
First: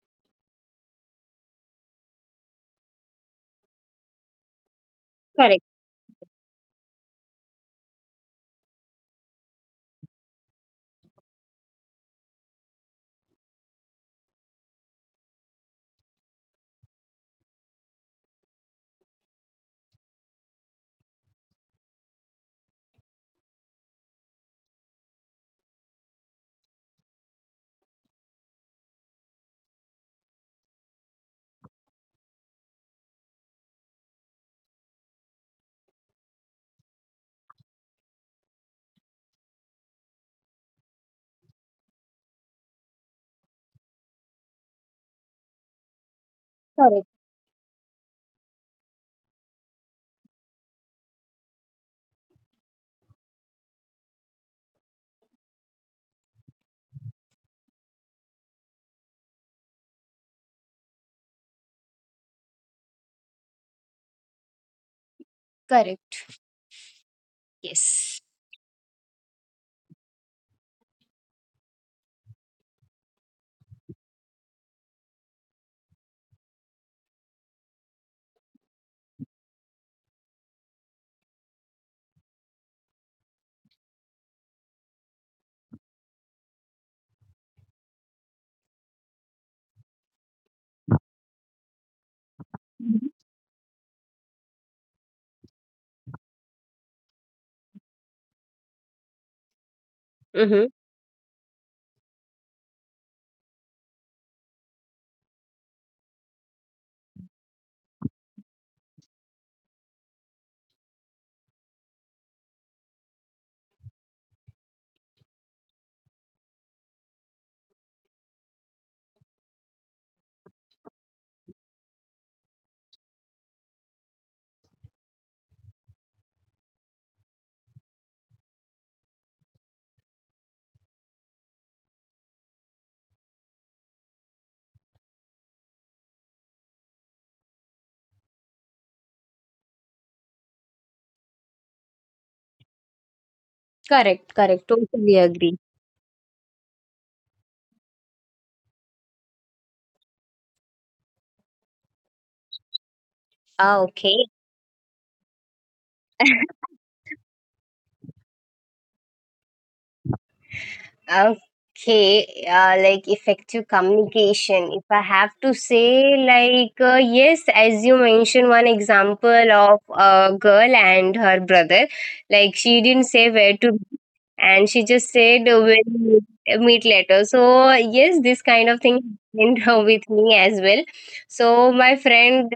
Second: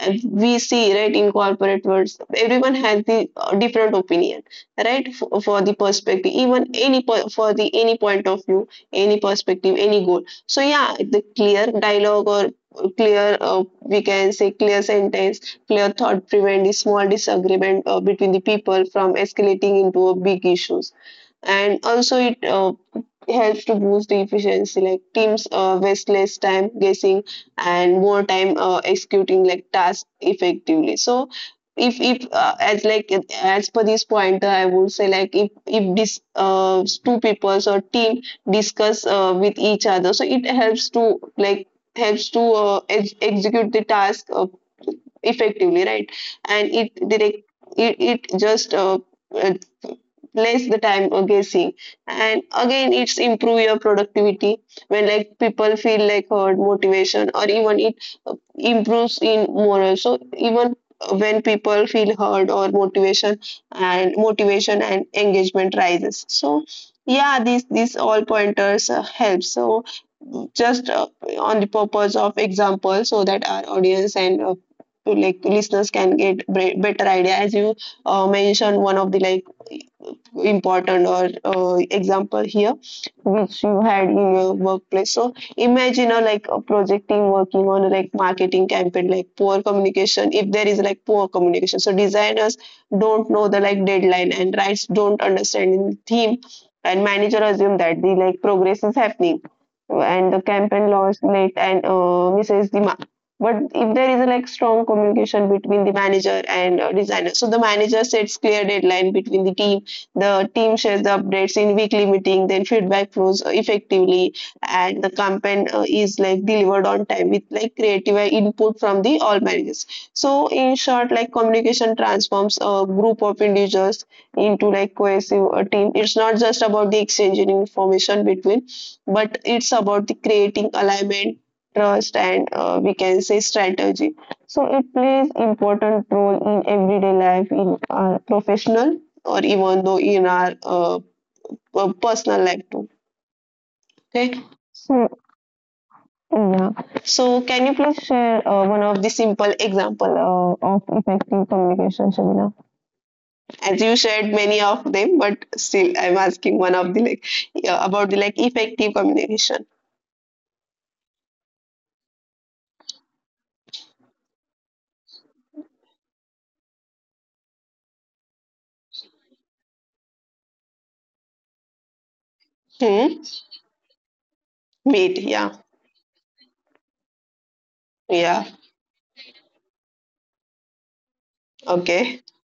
we see, right, in corporate words, everyone has the different opinion, right? For
correct,
the perspective, even for the any point of view, any perspective, any goal. So yeah, the clear dialogue or clear, we can say, clear sentence, clear thought prevent the small disagreement between the people from escalating into a big issues. And also it helps to boost the efficiency, like teams waste less time guessing, and more time executing like tasks effectively. So if as like as per this pointer, I would say, like, if this two peoples or team discuss with each other, so it helps to execute the task effectively, right? And it
correct,
direct it, it just less the time of guessing. And again, it's improve your productivity when, like, people feel like heard, motivation, or even it improves in morale. So even when people feel heard or motivation and motivation and engagement rises,
correct.
so yeah, these
Yes.
all pointers help. So just on the purpose of example, so that our audience and to, like, listeners can get better idea, as you mentioned one of the like important or example here, which you had in your workplace. So imagine a, like, a project team working on a, like, marketing campaign. Like poor communication, if there is like poor communication, so designers don't know the like deadline, and rights don't understand the theme, and manager assume that the like progress is happening, and the
Mm-hmm.
campaign launch late and misses the mark. But if there is a like strong communication between the manager and designer, so the manager sets clear deadline between the team. The team shares the updates in weekly meeting, then feedback flows effectively, and the campaign is like delivered on time with like creative input from the all managers. So in short, like communication transforms a group of individuals into like cohesive team. It's not just about the exchanging information between, but it's about the creating alignment, trust, and we can say strategy. So it plays important role in everyday life, in our professional, or even though in our personal life too.
Correct,
Okay.
correct,
So,
totally agree.
yeah. So can you please share one of the simple example of effective communication, Shabina?
Ah,
As you
okay.
shared many of them, but still I'm asking one of the like, yeah, about the like effective communication.
Okay, like effective communication. If I have to say, like, yes, as you mentioned, one example of a girl and her brother, like, she didn't
Hmm.
say where to be, and she just
Meet.
said
Yeah.
we'll meet later. So yes, this
Yeah.
kind of thing happened with me as well. So my
Okay.
friend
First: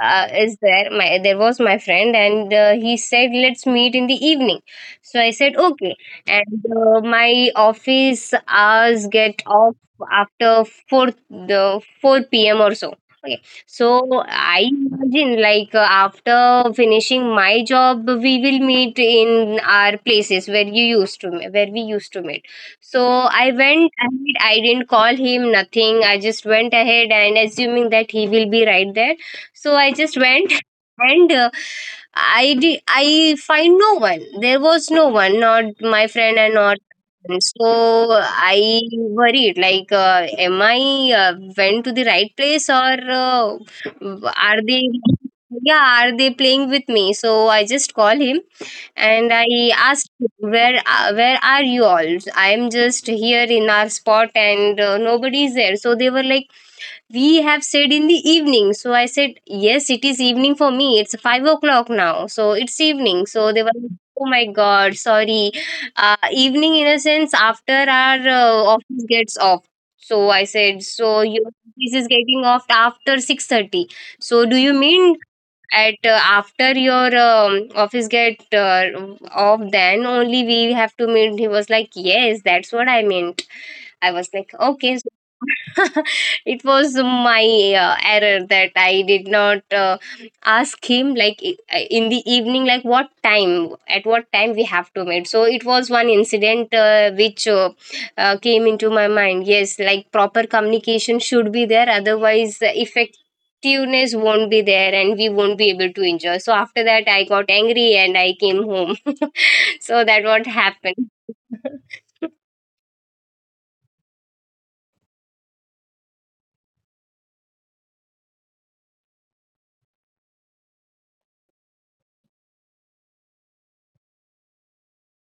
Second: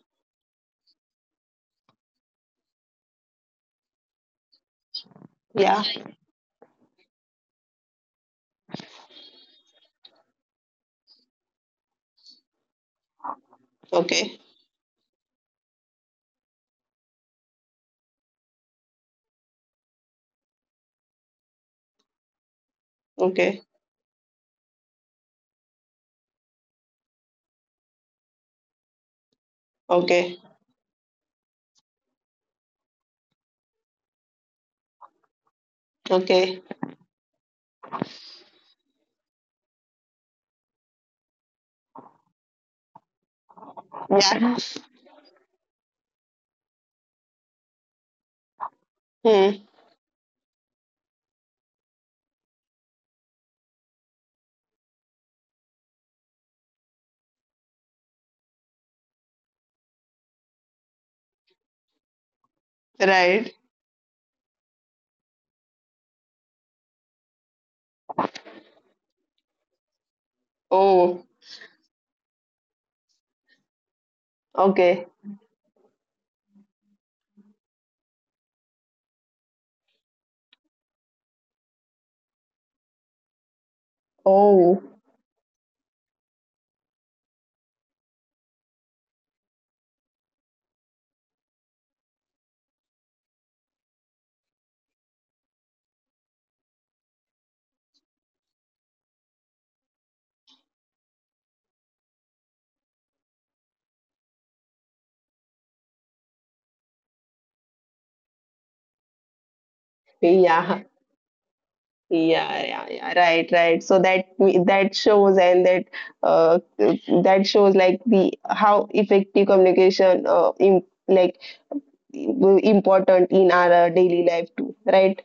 is there my there was my friend, and he said, let's meet in the evening. So I said,
Yeah.
okay. And my office hours get off after 4, the 4 p.m or so. Okay. So
Okay.
I imagine, after finishing my job we will meet in our places where you used to me- where we used to meet. So I
Okay.
went ahead, I didn't call him nothing, I just went ahead and assuming that he will be right there. So I just
Okay.
went. And I find no one. There was no one. Not my friend and
Okay.
not. So I worried, like, am I went to the right place? Or uh,
Yeah.
are they, yeah, are they playing with me? So I just call him and
Hmm.
I asked him, where are you all? I'm just here in our spot and nobody is there. So they were like, we have said in the evening. So I said, yes, it is evening for me. It's 5 o'clock now. So it's evening. So
Right.
they were, like, oh my God, sorry. Evening in a sense after our office gets off. So I said, so
Oh.
your office is getting off after 6:30. So do you
Okay.
mean at after your office get off then only we have to meet? He was like, yes, that's what I meant. I was like,
Oh.
okay. So it was my error that I did not ask him like, in the evening, like, what time, at what time we have to meet. So it was one incident which came into my mind. Yes, like proper communication should be there, otherwise the effectiveness won't be there and we won't be able to enjoy. So after that I got angry and I came home. So that what
Yeah.
happened.
Yeah, yeah, yeah. Right, right. So that that shows, and that uh that shows, like, the how effective communication im like important in our daily life too, right?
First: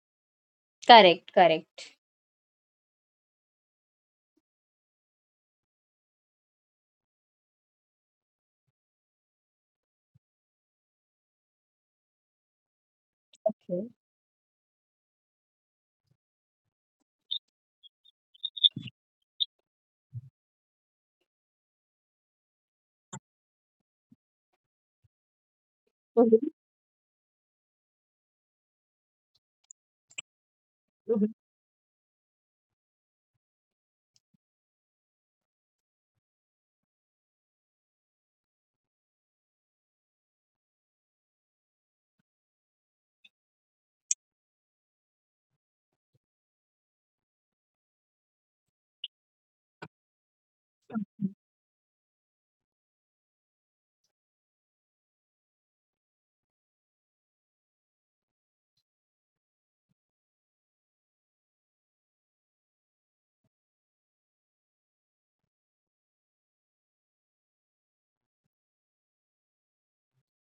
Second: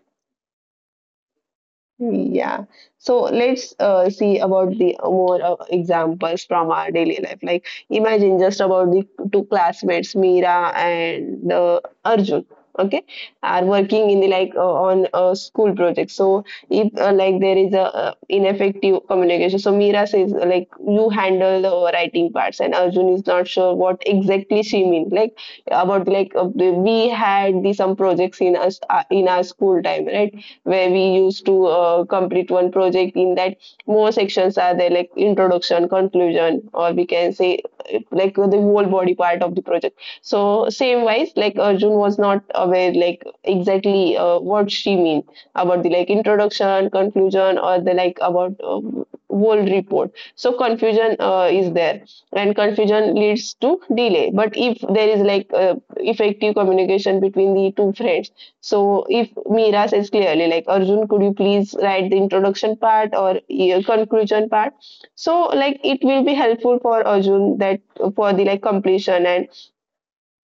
Correct, correct.
Yeah. So let's see about the more examples from our daily life. Like imagine just about the two classmates, Meera and Arjun. Okay, are working in the like on a school project. So if like there is a ineffective communication, so Meera says, like, you handle the writing parts, and Arjun is not sure what exactly she means. Like about, like,
Mhm.
we had the some projects in our school time, right? Where we
Mhm.
used to complete one project, in that more sections are there, like introduction, conclusion, or we can say like the whole body part of the project. So same wise, like Arjun was not aware like exactly what she mean about the like introduction, conclusion, or the like about whole report. So confusion is there, and confusion leads to delay. But if there is like effective communication between the two friends, so if Meera says clearly, like, Arjun, could you please write the introduction part or, yeah, conclusion part? So like it will be helpful for Arjun that for the like completion, and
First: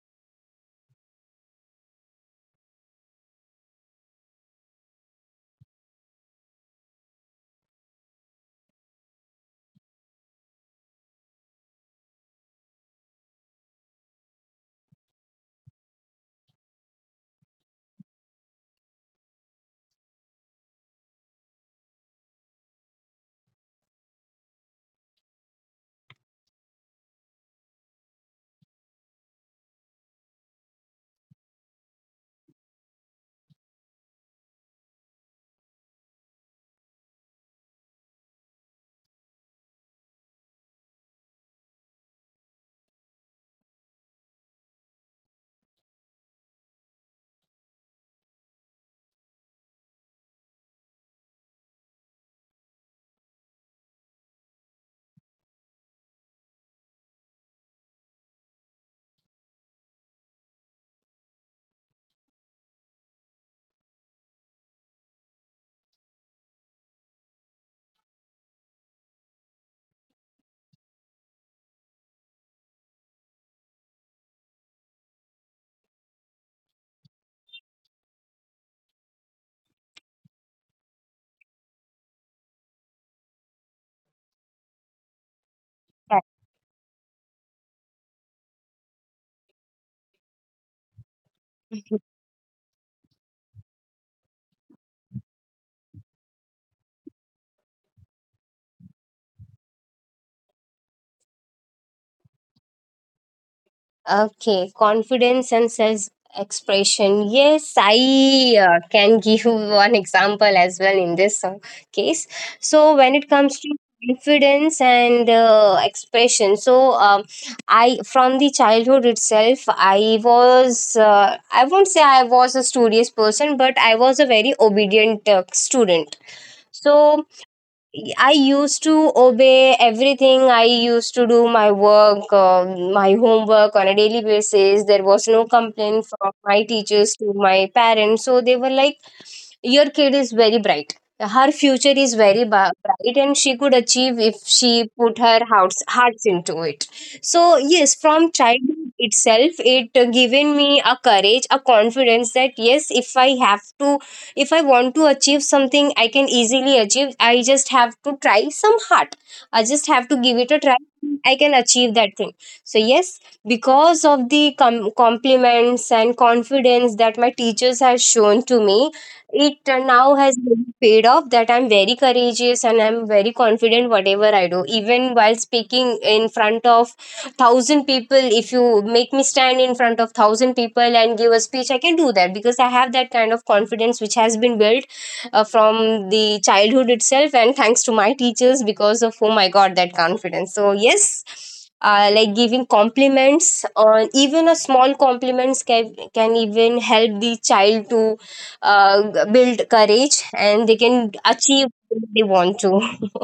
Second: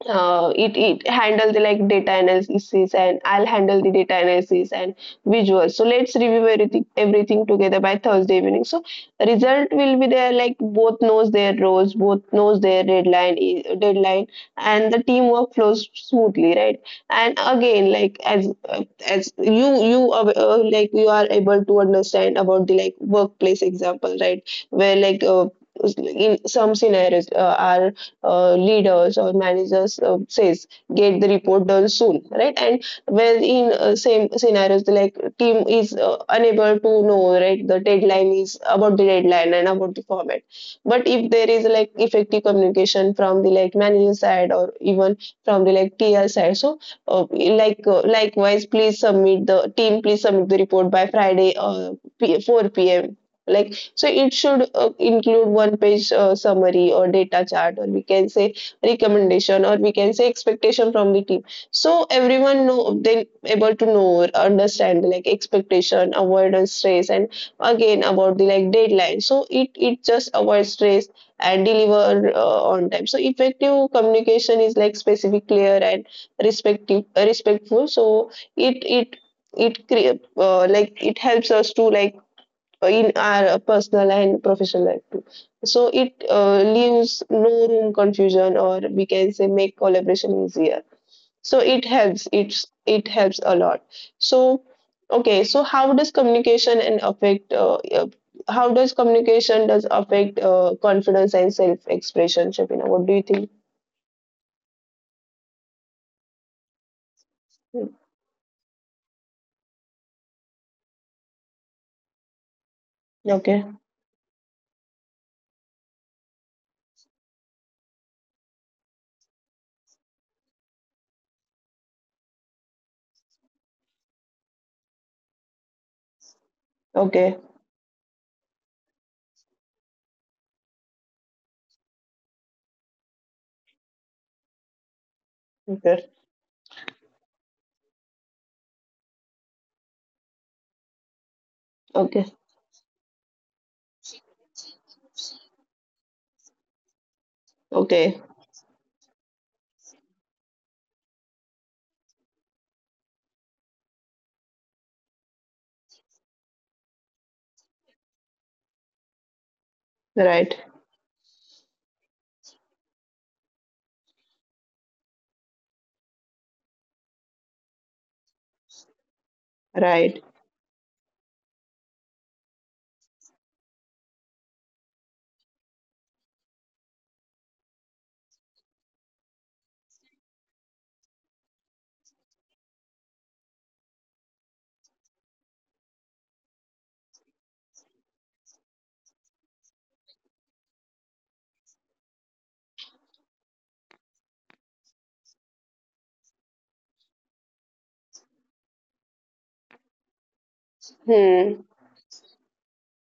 it handle the like data analysis, and I'll handle the data analysis and visuals. So let's review everything together by Thursday evening. So result will be there, like, both knows their roles, both knows their deadline, and the teamwork flows smoothly, right? And again, like, as you are, like, you are able to understand about the like workplace example, right? Where like in some scenarios are leaders or managers says, get the report done soon, right? And when, in same scenarios, the, like, team is unable to know right the deadline is, about the deadline and about the format. But if there is like effective communication from the like manager side, or even from the like tr side, so like, likewise, please submit the report by Friday, 4 p.m., like, so it should include one page summary or data chart, or we can say recommendation, or we can say expectation from the team. So everyone know, they able to know or understand, like, expectation, avoidance, stress, and again about the like deadline. So it just avoids stress and deliver on time. So effective communication is like specific, clear, and respectful. So it it it like it helps us to like in our personal and professional life too. So it leaves no room confusion, or we can say make collaboration easier. So it helps. It helps a lot. So okay. So how does communication and affect? How does communication does affect confidence and self expression, Shapina? What do you think?
Okay, confidence and self expression. Yes, I can give one example as well in this case. So when it comes
Okay.
to confidence and expression, so I from the childhood itself, I was I won't say I was a studious person, but I was a very obedient student. So
Okay.
I used to obey everything. I used to do my work, my homework on a daily basis. There was no complaint
Okay.
from my teachers to my parents. So they were like, your kid is very bright, her future is
Okay.
very bright, and she could achieve if she put her hearts into it. So yes,
Okay.
from childhood itself it given me a courage, a confidence, that yes, if I have to, if I want to achieve something, I can easily achieve. I just have to try some hard, I just have to give it a
Right.
try. I can achieve that thing. So yes, because of the compliments and confidence that my teachers have shown to me, it now
Right.
has really paid off, that I'm very courageous and I'm very confident whatever I do. Even while speaking in front of 1,000 people, if you make me stand in front of 1,000 people and give a speech, I can do that, because I have that kind of confidence which has been built from the childhood itself, and thanks to my teachers because of whom I got that confidence. So yes. Like, giving compliments, on even a small compliments can even help the child to build courage and they can achieve
Hmm.
what they want to.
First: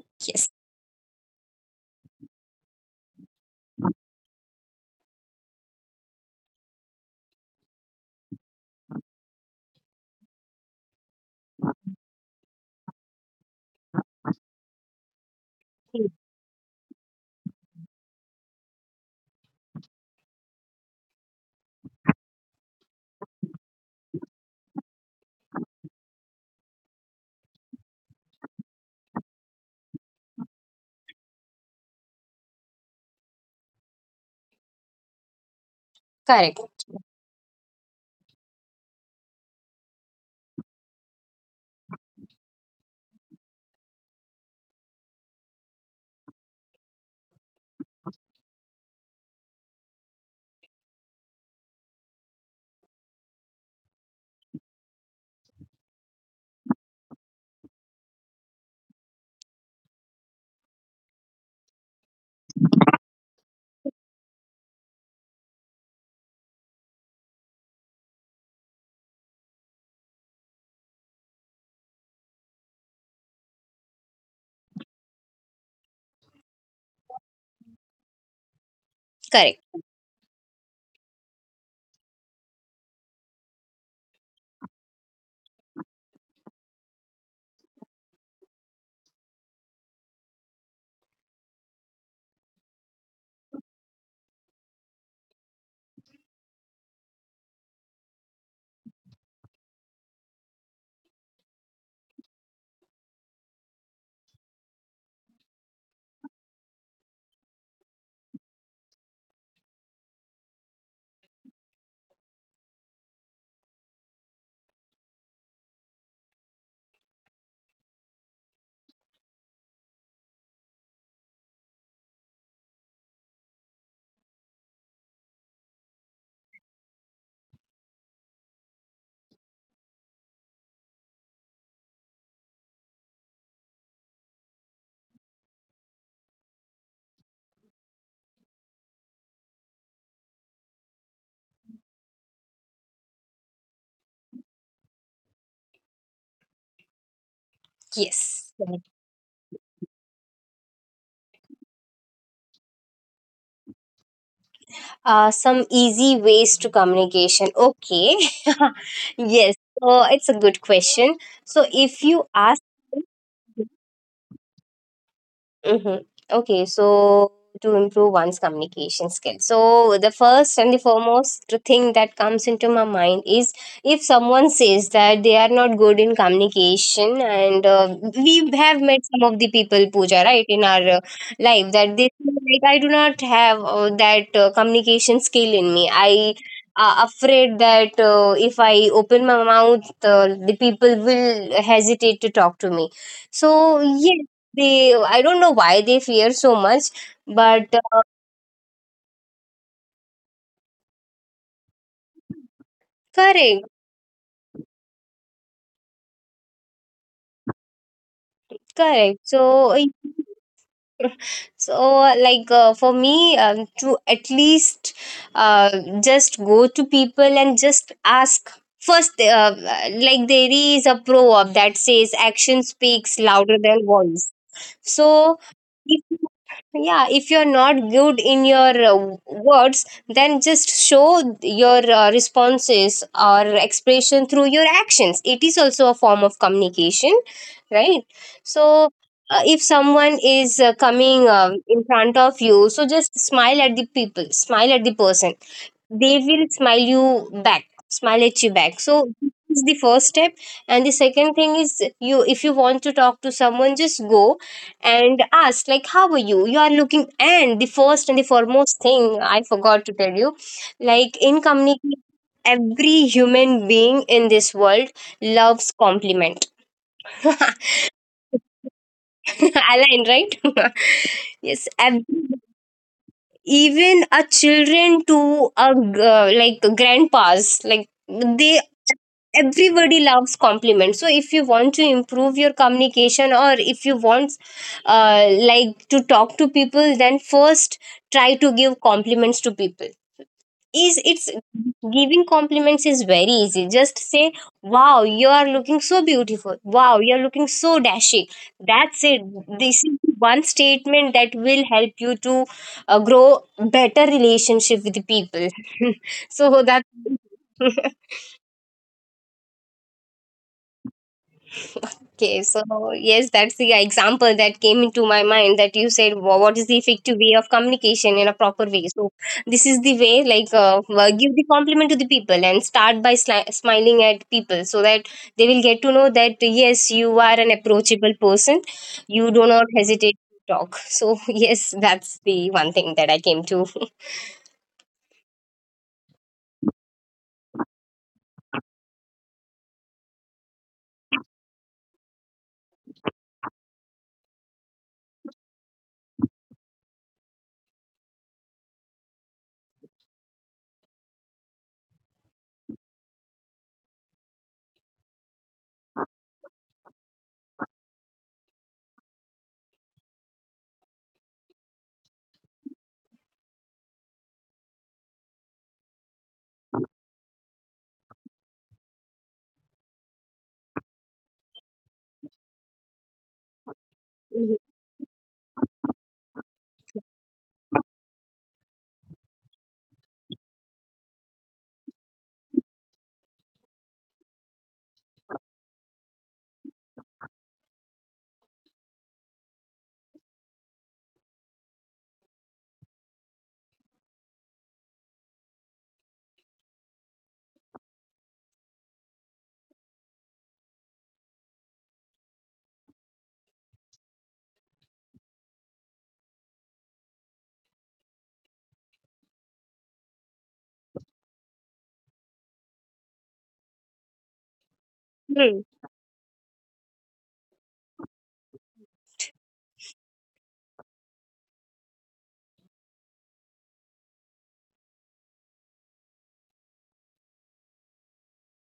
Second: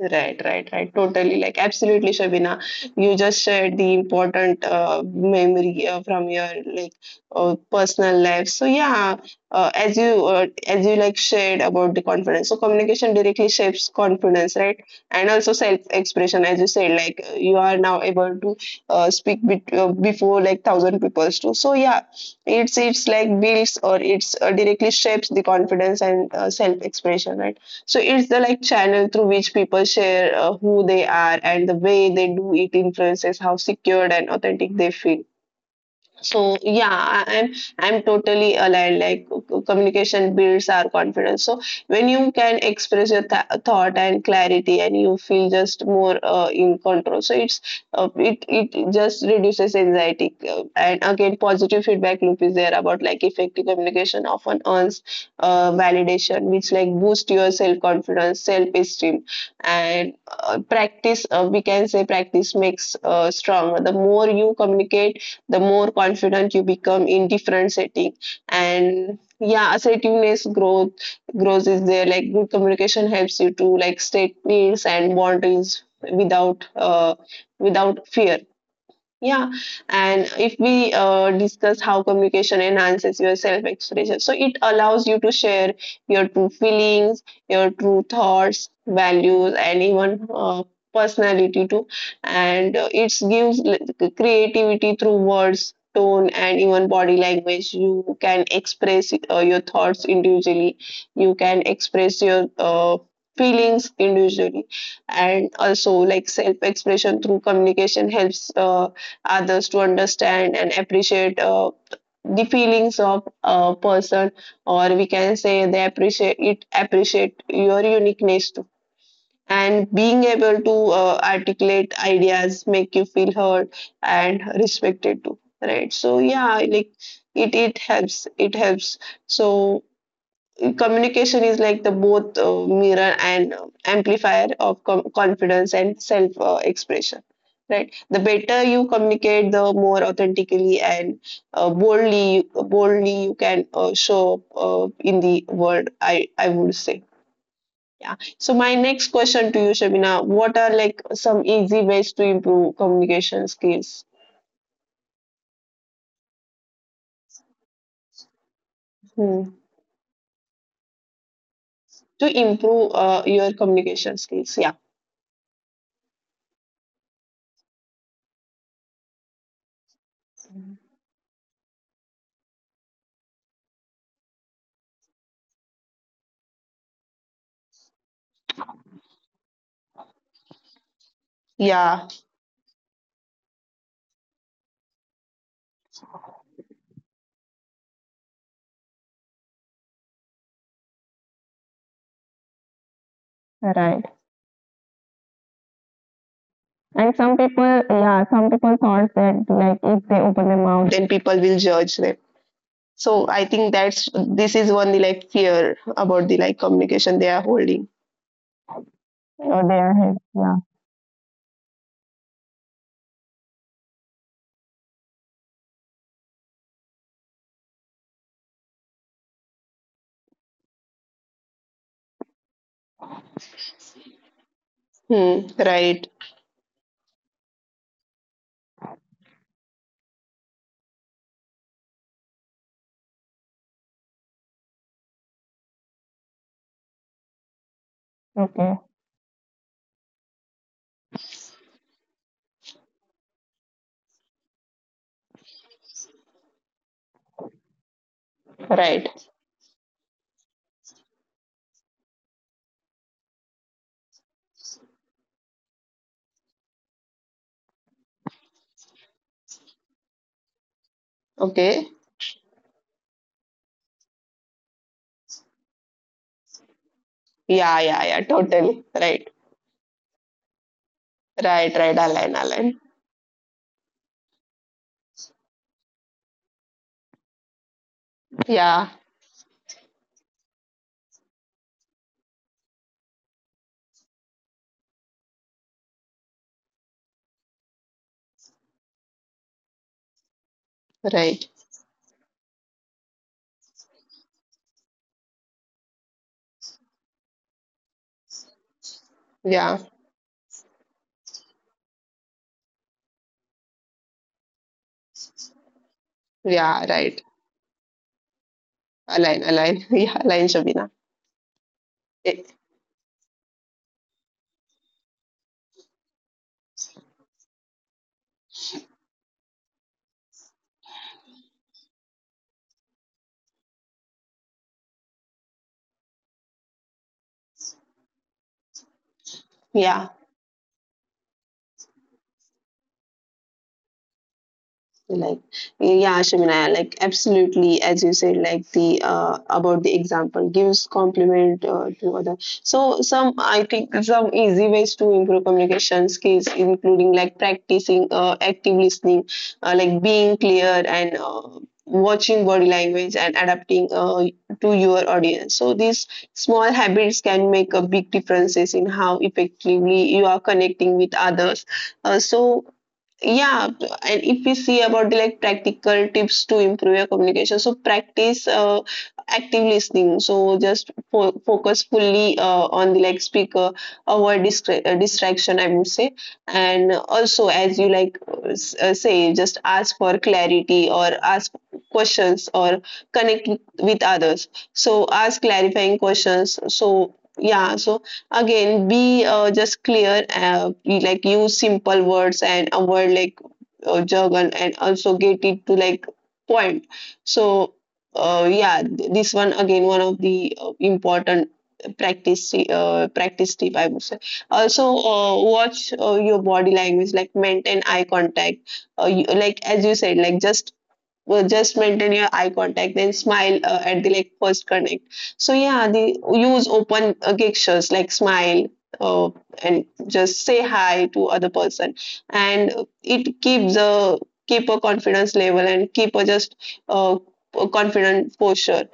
Right,
Yes,
right, right. Totally, like absolutely, Shabina. You just shared the important memory from your like personal life. So yeah, as you like shared about the confidence. So communication directly shapes confidence, right? And also self-expression, as you said, like you are now able to speak be before like thousand people too. So yeah, it's like builds, or it's directly shapes the confidence and self-expression, right? So it's the like channel through which people share who they are, and the way they do it influences how secured and authentic they feel. So
correct,
yeah, I'm totally aligned. Like communication builds our confidence. So when you can express your thought and clarity, and you feel just more in control, so it just reduces anxiety. And again, positive feedback loop is there about like effective communication often earns validation, which like boost your self confidence, self esteem, and practice. We can say practice makes stronger. The more you communicate, the more confident you become in different setting. And yeah, assertiveness growth grows is there, like good communication helps you to like state needs and boundaries without uh, without fear, yeah,
correct.
and if we discuss how communication enhances your self expression, so it allows you to share your true feelings, your true thoughts, values, and even personality too. And it gives creativity through words, tone, and even body language. You can express your thoughts individually, you can express your feelings individually. And also, like, self expression through communication helps others to understand and appreciate the feelings of a person, or we can say they appreciate your uniqueness too. And being able to articulate ideas make you feel heard and respected too, right? So yeah, like it helps. So communication is like the both mirror and amplifier of confidence and self expression. Right. The better you communicate, the more authentically and boldly you can show up in the world, I would say. Yeah. So
Yes.
my next question to you, Shabina, what are, like, some easy ways to improve communication skills?
Some easy ways to communication. Okay.
Hmm.
Yes. So it's a good question. So if
To
you ask.
improve your communication skills. Yeah.
Mm-hmm. Okay, so to improve one's communication skills. So the first and the foremost thing that comes into my mind is, if someone says that they are not good in communication, and we have met some of the people, Pooja, right, in our life,
Yeah.
that they feel like, I do not have that communication skill in me. I afraid that if I open my mouth, the people will hesitate to talk to me. So
Right.
yes, they, I don't know why they fear so much.
And some people,
But
yeah, some people thought that, like, if they open their mouth, then people will judge them. So I think
correct,
that's, this is one, the like, fear about the like communication they are holding.
correct.
Or they
So,
are hate. Yeah.
so for me, to at least uh, just go to people and just ask first. Like there is a proverb that says, action speaks louder than words.
Hmm.
So
Right.
if, yeah, if you're not good in your words, then just show your responses or expression through your actions. It is also a form of communication, right?
Okay.
So if someone is coming in front of you, so just smile at the people, smile at the person. They will smile at you back.
Right.
So this is the first step. And the second thing is, you, if you want to talk to someone, just go and ask, like, how are you, you are looking. And the first and the foremost thing I forgot to tell you, like in
Okay.
communication, every human being in this world loves compliment.
Yeah. Yeah. Yeah. Totally. Right.
Align, right.
Right.
Yes.
Right.
And
Align. Align.
even a children to a like, grandpas, like they,
Yeah.
everybody loves compliments. So if you want to improve your communication, or if you want like, to talk to people, then first try to give compliments to people. Is it's
Right.
Giving compliments is very easy. Just say, wow, you are looking so beautiful, wow, you are looking so dashing. That's it.
Yeah.
This is one statement that will help you to grow better relationship with the people. So
Yeah.
that.
Right. Align. Align. Yeah. Align. Shabina. Eh,
Okay, so yes, that's the example that came into my mind, that you said, "Wha- what is the effective way of communication in a proper way? So this is the way, like, give the compliment to the people and start by smiling at people, so that they will get to know that, yes, you are an approachable person. You do not
yeah.
hesitate to talk. So yes, that's the one thing that I came to.
Like yeah, Shimina, like absolutely, as you said, like the about the example gives compliment to other. So some, I think, some easy ways to improve communication skills including like practicing active listening, like being clear and watching body language and adapting to your audience. So these small habits can make a big differences in how effectively you are connecting with others. So yeah, and if we see about the like practical tips to improve your communication, so practice active listening. So just focus fully on the like speaker, avoid
Mhm.
distraction, I would say. And also, as you, like, say, just ask for clarity or ask questions or connect with others. So ask clarifying questions. So yeah. So again, be just clear, like use simple words and avoid like jargon, and also get it to like point. So yeah, this one, again, one of the important practice tip, I would say. Also watch your body language, like maintain eye contact. You, like as you said, like just, well, just maintain your eye contact, then smile at the like first connect. So
Hmm.
yeah, the use open gestures like smile, uh, and just say hi to other person. And it keeps a, keep a confidence level, and keep a just uh, confident posture.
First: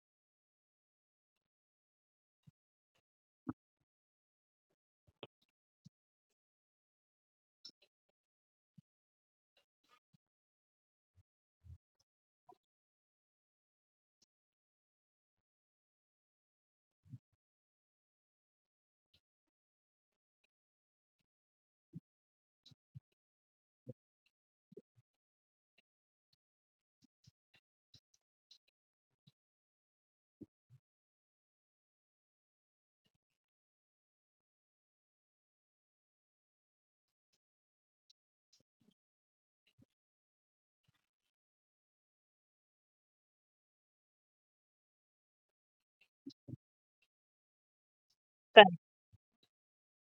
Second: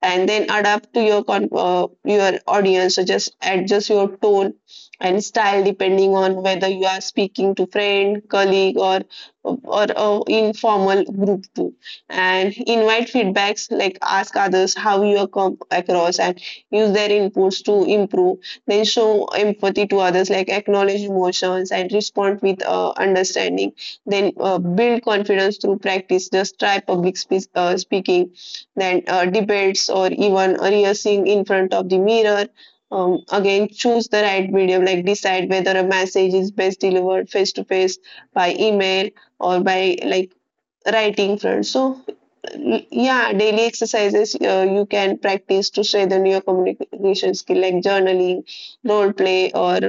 And then adapt to your your audience. So just adjust your tone and style depending on whether you are speaking to friend, colleague, or a informal group too. And invite feedbacks, like ask others how you are come across, and use their inputs to improve. Then show empathy to others, like acknowledge emotions and respond with understanding. Then build confidence through practice, just try public speaking, then debates or even rehearsing in front of the mirror. Again, choose the right medium, like decide whether a message is best delivered face to face, by email, or by like writing front. So yeah, daily exercises you can practice to strengthen your communication skill, like journaling,
Correct,
role play, or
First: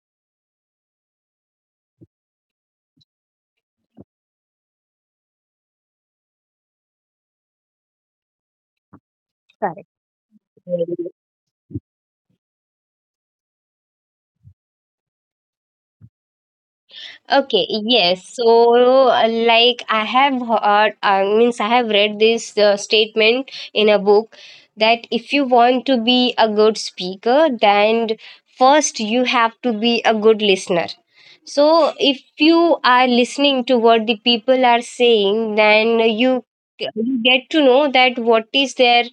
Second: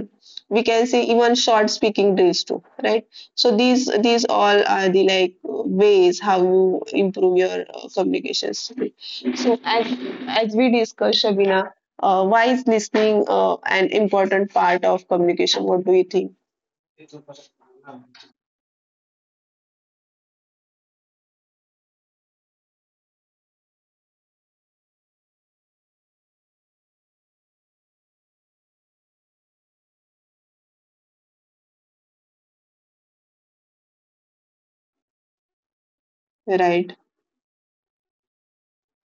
we can say even short speaking drills too, right? So these all are the like ways how you improve your communication skill. So as
correct.
as we discussed, Shabina, why is listening an important part of communication? What do you think?
Okay, yes. So, like, I have heard, I means, I have read this statement in a book, that if you want to be a good speaker, then first you have to be a good listener. So if you are listening to what the people are saying, then you
Right?
you get to know that what is their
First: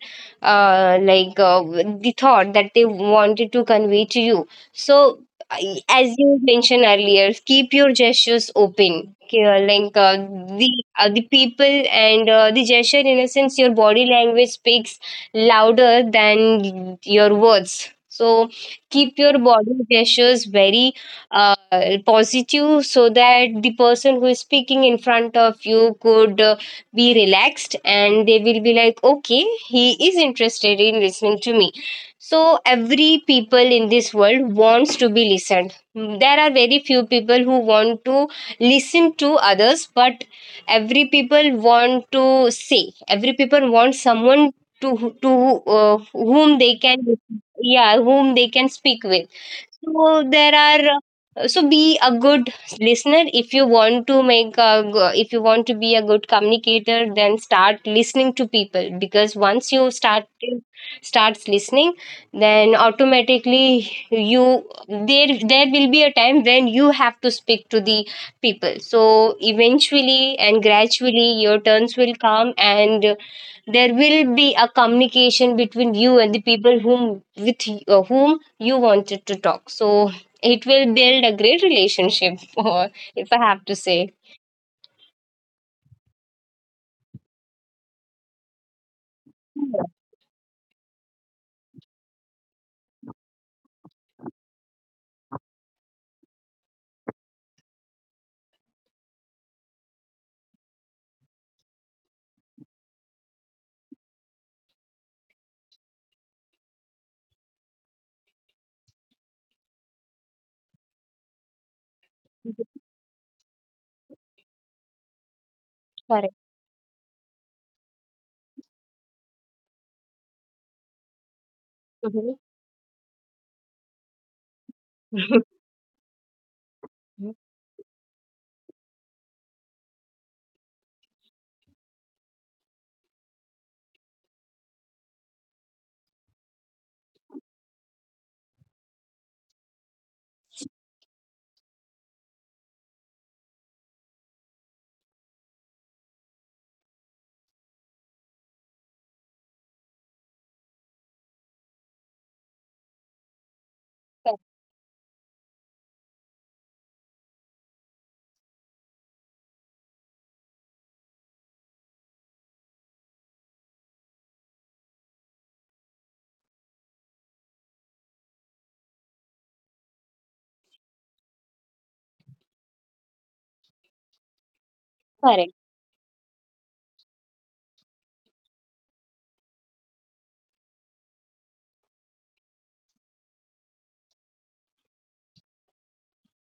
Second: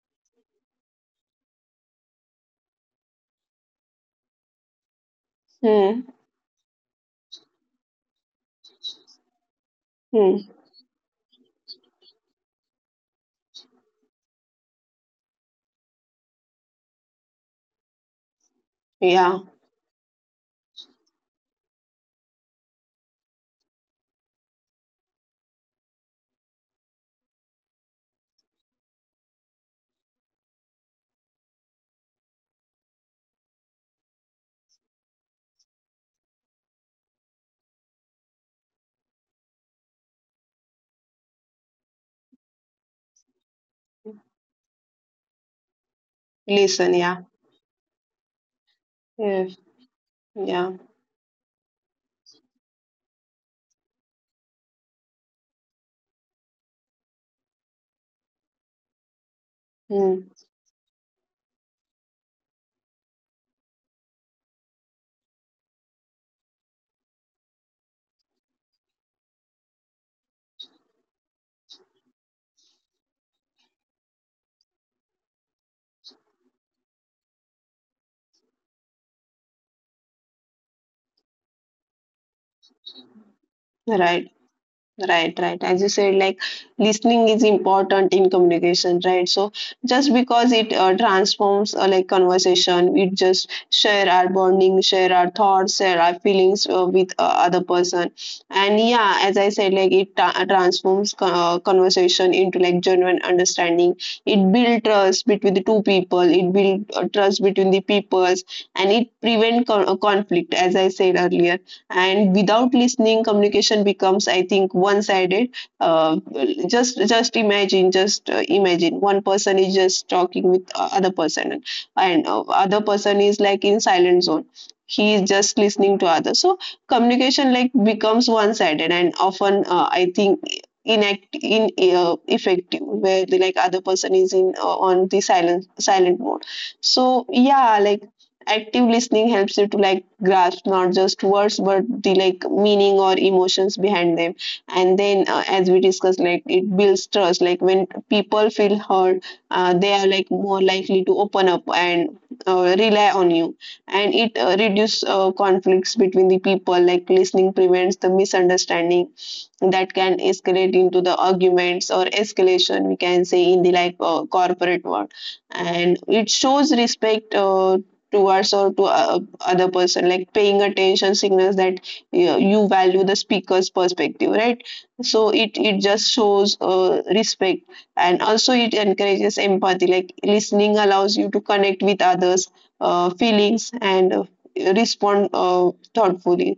uh, like uh, the thought that they wanted to convey to you. So
Hmm.
as you mentioned earlier, keep your gestures open. Okay, like
Hmm.
the the people and the gesture, in a sense, your body language speaks louder than your words. So keep your
Yeah.
body gestures very uh, positive, so that the person who is speaking in front of you could be relaxed, and they will be like, okay, he is interested in listening to me. So every people in this world wants to be listened. Mm, there are very few people who want to listen to others, but every people want to say, every people want someone to, whom they
Listen.
can,
Yeah.
yeah, whom they can speak with.
Yeah.
So there
Yeah.
are so be a good listener. If you want to make a, if you want to be a good communicator, then start listening to people, because once you
Hmm.
start starts listening, then automatically you, there will be a time when you have to speak to the people, so eventually and gradually your turns will come, and there will be a communication between you and the people whom with whom you wanted to talk. So it will build a great relationship, or if I have to say.
Right. Right, right. As you said, like, listening is important in communication, right? So, just because it transforms like conversation, we just share our bonding, share our thoughts, share our feelings with other person, and yeah, as I said, like it transforms conversation into like genuine understanding. It build trust between the two people. It build trust between the peoples, and it prevent conflict, as I said earlier. And without listening, communication becomes, I think, one sided. uh,
Correct.
just imagine, just imagine one person is just talking with other person, and
Mhm.
other person is like in silent zone. He is just listening to others. So communication, like, becomes one sided and often I think inact in effective, where the like other person is in on the silent mode. So yeah, like active listening helps you to like grasp not just words, but the like meaning or emotions behind them. And then as we discussed, like it builds trust. Like when people feel heard, they are like more likely to open up and rely on you. And it
Correct.
reduces conflicts between the people, like listening prevents the misunderstanding that can escalate into the arguments or escalation, we can say, in the like corporate world. And it shows respect towards or to other person, like paying attention signals that you value the speaker's perspective, right? So it
Correct.
it just shows respect. And also it encourages empathy, like listening allows you to connect with others feelings and respond thoughtfully.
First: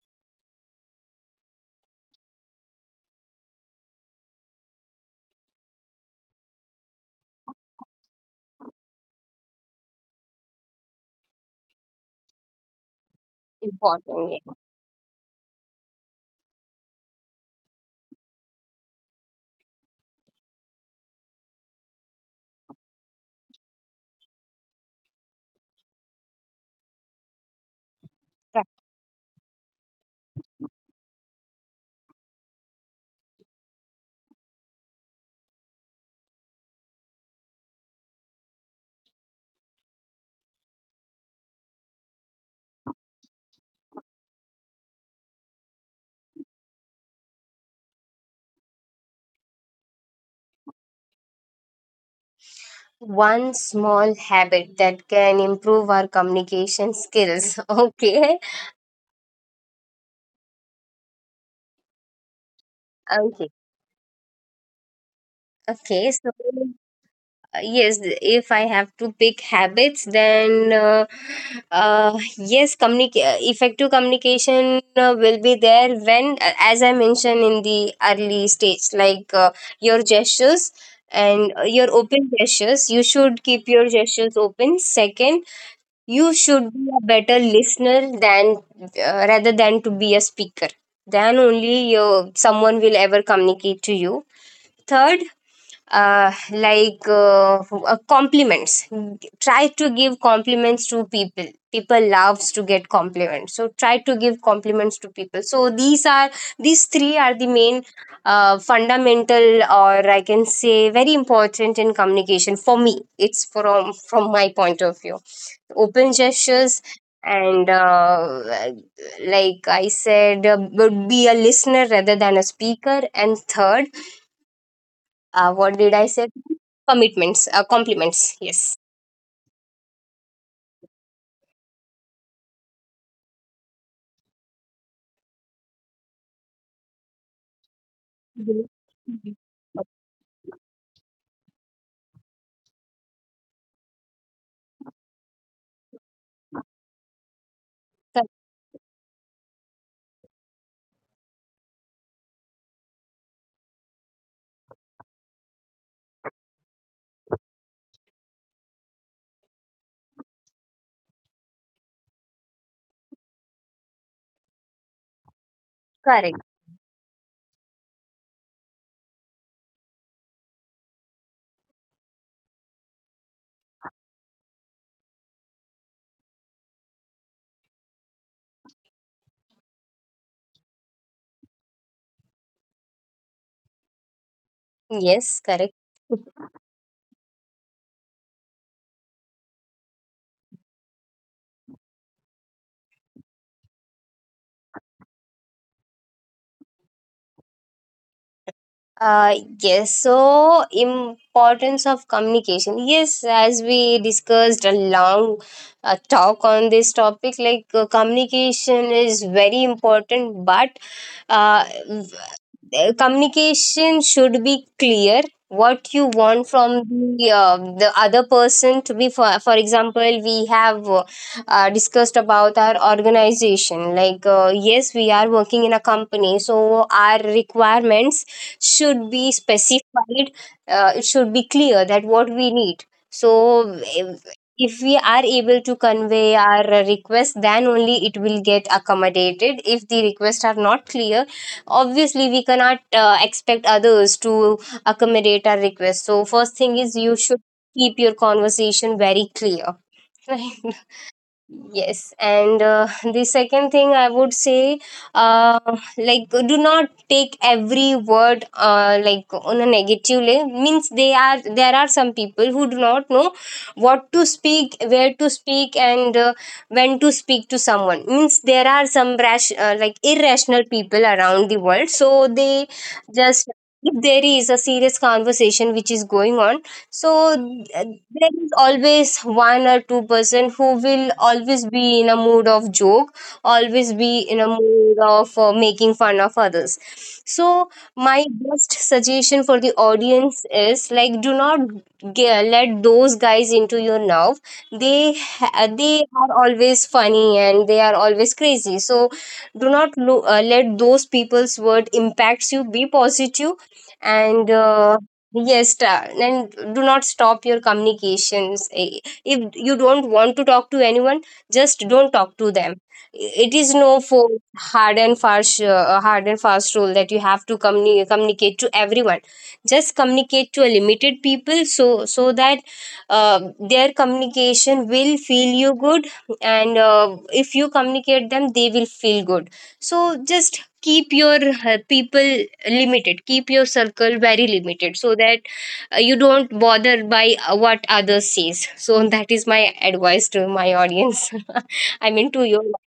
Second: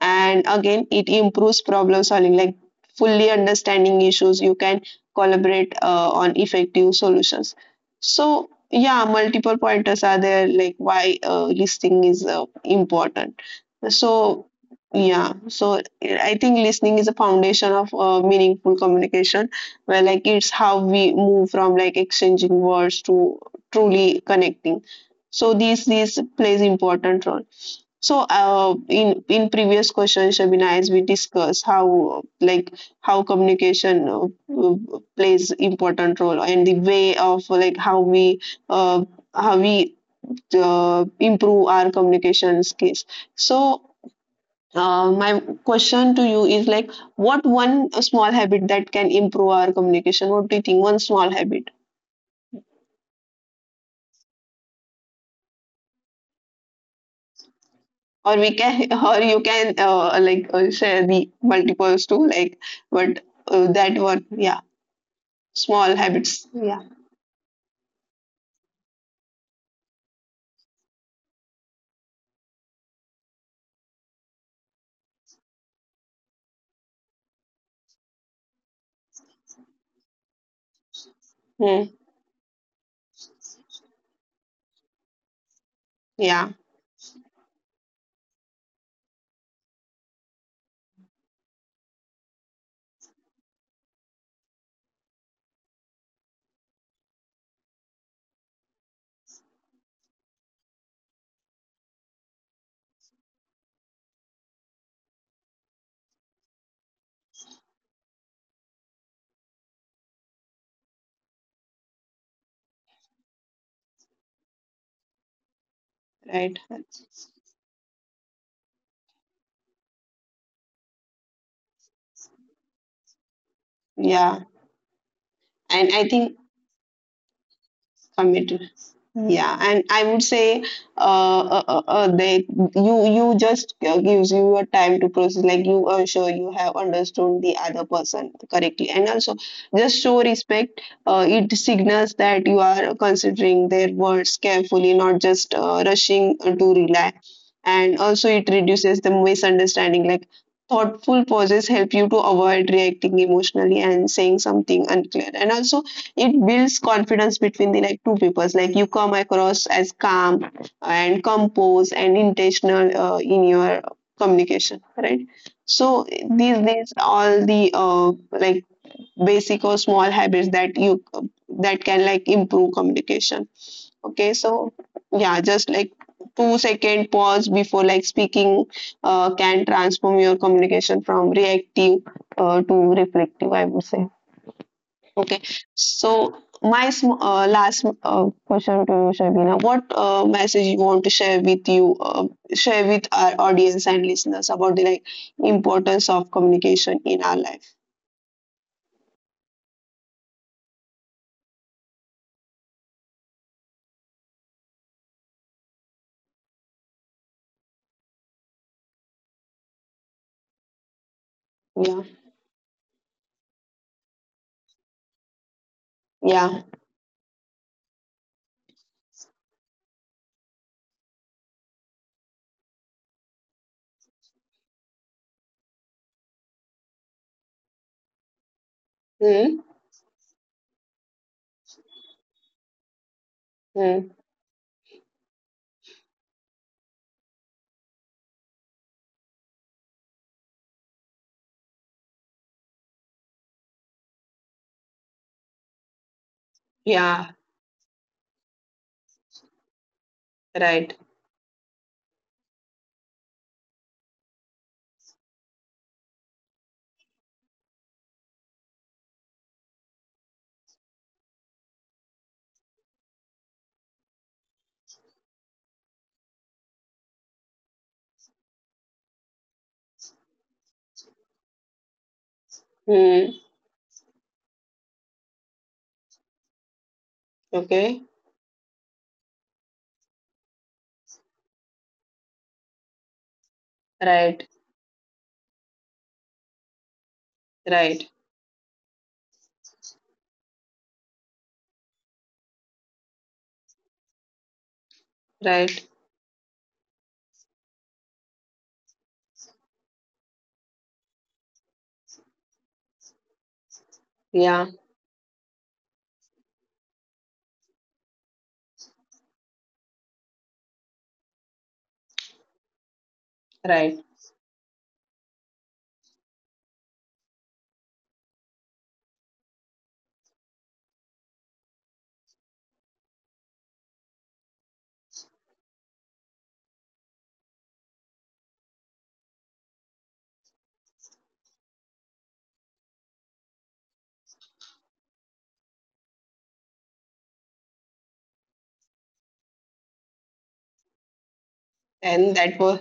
And again, it improves problem solving, like fully understanding issues, you can collaborate on effective solutions. So yeah, multiple pointers are there, like why listening is important. So
Important, yeah.
yeah, so I think listening is a foundation of meaningful communication, where, like, it's how we move from, like, exchanging words to truly connecting. So this plays important role. So,
Correct.
in previous questions, Shabina, as we discussed how, like, how communication uh, plays important role, and the way of, like, uh, how we improve our communication skills. So, my question to you is, like, what one small habit that can improve our communication? What do you think? One small habit,
One small habit that can improve our communication skills. Okay.
or we can, or you can like share the multiples too, like, but
Okay.
that one, yeah. Small
Okay. So
habits, yeah.
Yes, if I have to pick habits, then yes, effective communication will be there when, as I mentioned in the early stage, like your gestures, and your
Hmm.
open gestures, you should keep your gestures open. Second, you
Yeah.
should be a better listener than rather than to be a speaker, then only your someone will ever communicate to you. Third, compliments, try to give compliments to people. People loves to get compliments, so try to give compliments to people. So these are, these three are the main fundamental, or I can say very important in communication, for me it's, from my point of view, open
Right.
gestures,
That's-
and like I said, would be a listener rather than a speaker, and third,
yeah.
what did
And
I
I
say?
think
Commitments, compliments. Yes.
committed, yeah, and I would say they, you just gives you a time to process, like you are sure you have understood the other person
Mhm.
correctly. And also, just show respect. It signals that you are considering their words carefully, not just rushing to rely. And
Cor-
also, it reduces the misunderstanding, like thoughtful pauses help you to avoid reacting emotionally and saying something unclear. And also, it builds confidence between the like two peoples, like you come across as calm and composed and intentional in your communication, right? So
Correct.
these all the like basic or small habits that you, that can, like, improve communication. Okay, so yeah, just like 2 second pause before like speaking can transform your communication from reactive to reflective, I would say.
Yes,
Okay.
correct.
So my sm last question to you, Shabina. What message you want to share with you, share with our audience and listeners about the like importance of communication in our life?
Uh, yes, so importance of communication. Yes, as we discussed, a long talk on this topic, like communication is very important, but uh,
Yeah.
communication should be clear what you want
Yeah.
from the other person to be. For example, we have discussed about our organization, like yes, we are working in a company, so our requirements should be
Hmm.
specified. It should be clear that what we need. So
Hmm.
if we are able to convey our request, then only it will get accommodated. If the requests are not clear, obviously we cannot expect others to accommodate our request. So first thing is, you
Yeah.
should keep your conversation very clear.
Right.
Yes, and the second thing I would say, uh, like, do not take every word like on a negative way. Means they are, there are some people who do not know what to speak, where to speak, and when to speak to someone. Means there are some rash, like irrational people around the world. So they
Hmm.
just, if there is a serious conversation which is going on, so uh,
Okay.
there is always one or two-person who will always be in a mood of joke, always be in a
Right.
mood of making fun of others. So
Right.
my best suggestion for the audience is like, do not let those guys into your nerve. they ha-
Right.
they are always funny and they are always crazy, so do not let those people's word impacts you. Be positive, and
Yeah.
yes, and do not stop your communications. Eh, if you don't want to talk to anyone, just don't talk to them. It is no
Right.
for hard and fast rule that you have to communicate to everyone. Just communicate to a limited people, so that their communication will feel you good, and if you communicate them, they will feel good. So just keep your people limited, keep your circle very limited, so that you don't bother by what others says. So that is my advice to my audience. I mean
And
to your
that was,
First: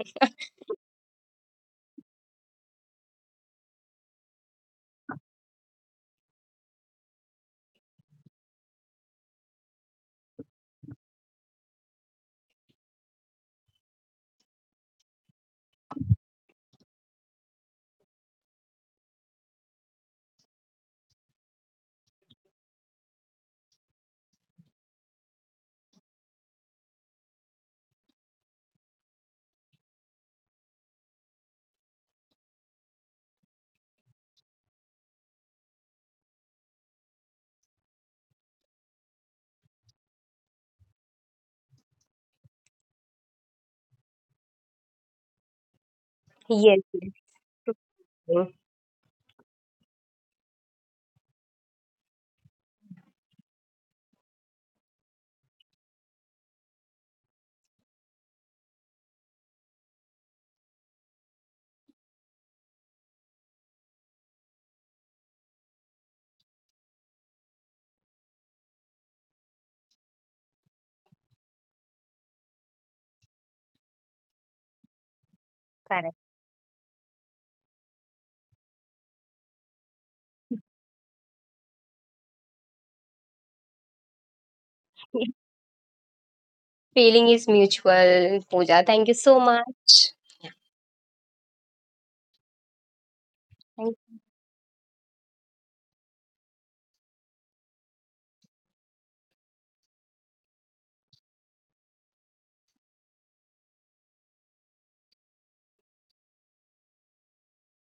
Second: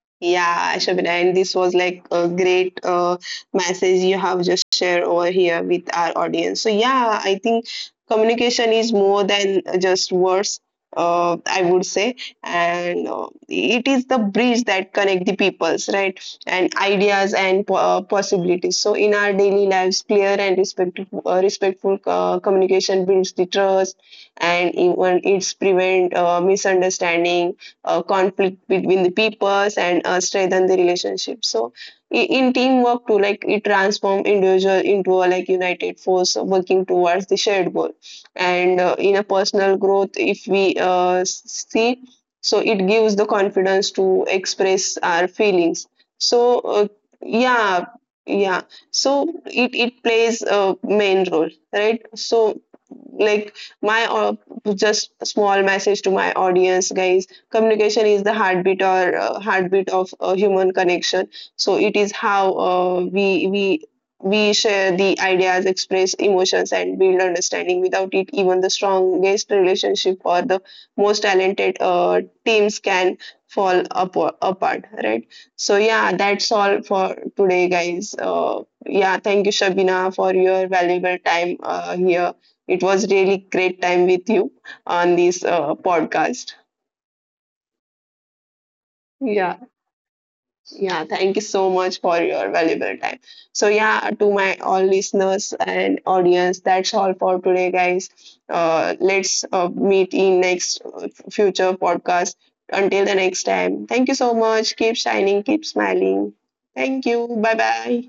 yeah, Shabina, and this was like a great message you have just shared over here with our audience. So, yeah, I think communication is more than just words, I would say. And it is the bridge that connect the peoples, right? And ideas and possibilities. So, in our daily lives, clear and respectful, respectful communication builds the trust, and even it's prevent misunderstanding, conflict between the peoples, and strengthen the relationship. So in teamwork too, like it transform individual into a like united force working towards the shared goal. And in a personal growth, if we see, so it gives the confidence to express our feelings. So
yes, yes.
yeah, yeah,
True,
so it plays a main role, right? So like my just small message to my audience guys, communication is the heartbeat or heartbeat of human connection. So it is how we we share the ideas, express emotions, and build understanding. Without it, even the strongest relationship or the most talented teams can fall apart, right? So yeah,
correct.
that's all for today, guys. Yeah, thank you, Shabina, for your valuable time here. It was really great time with you on this podcast.
Feeling is mutual, Pooja, thank you so
Yeah.
much.
Yeah, thank you so much for your valuable time. So, yeah,
Thank
to my all listeners and audience, that's all for today, guys. Let's meet in next future podcast. Until the next time, thank you so much. Keep shining, keep smiling. Thank you. Bye bye.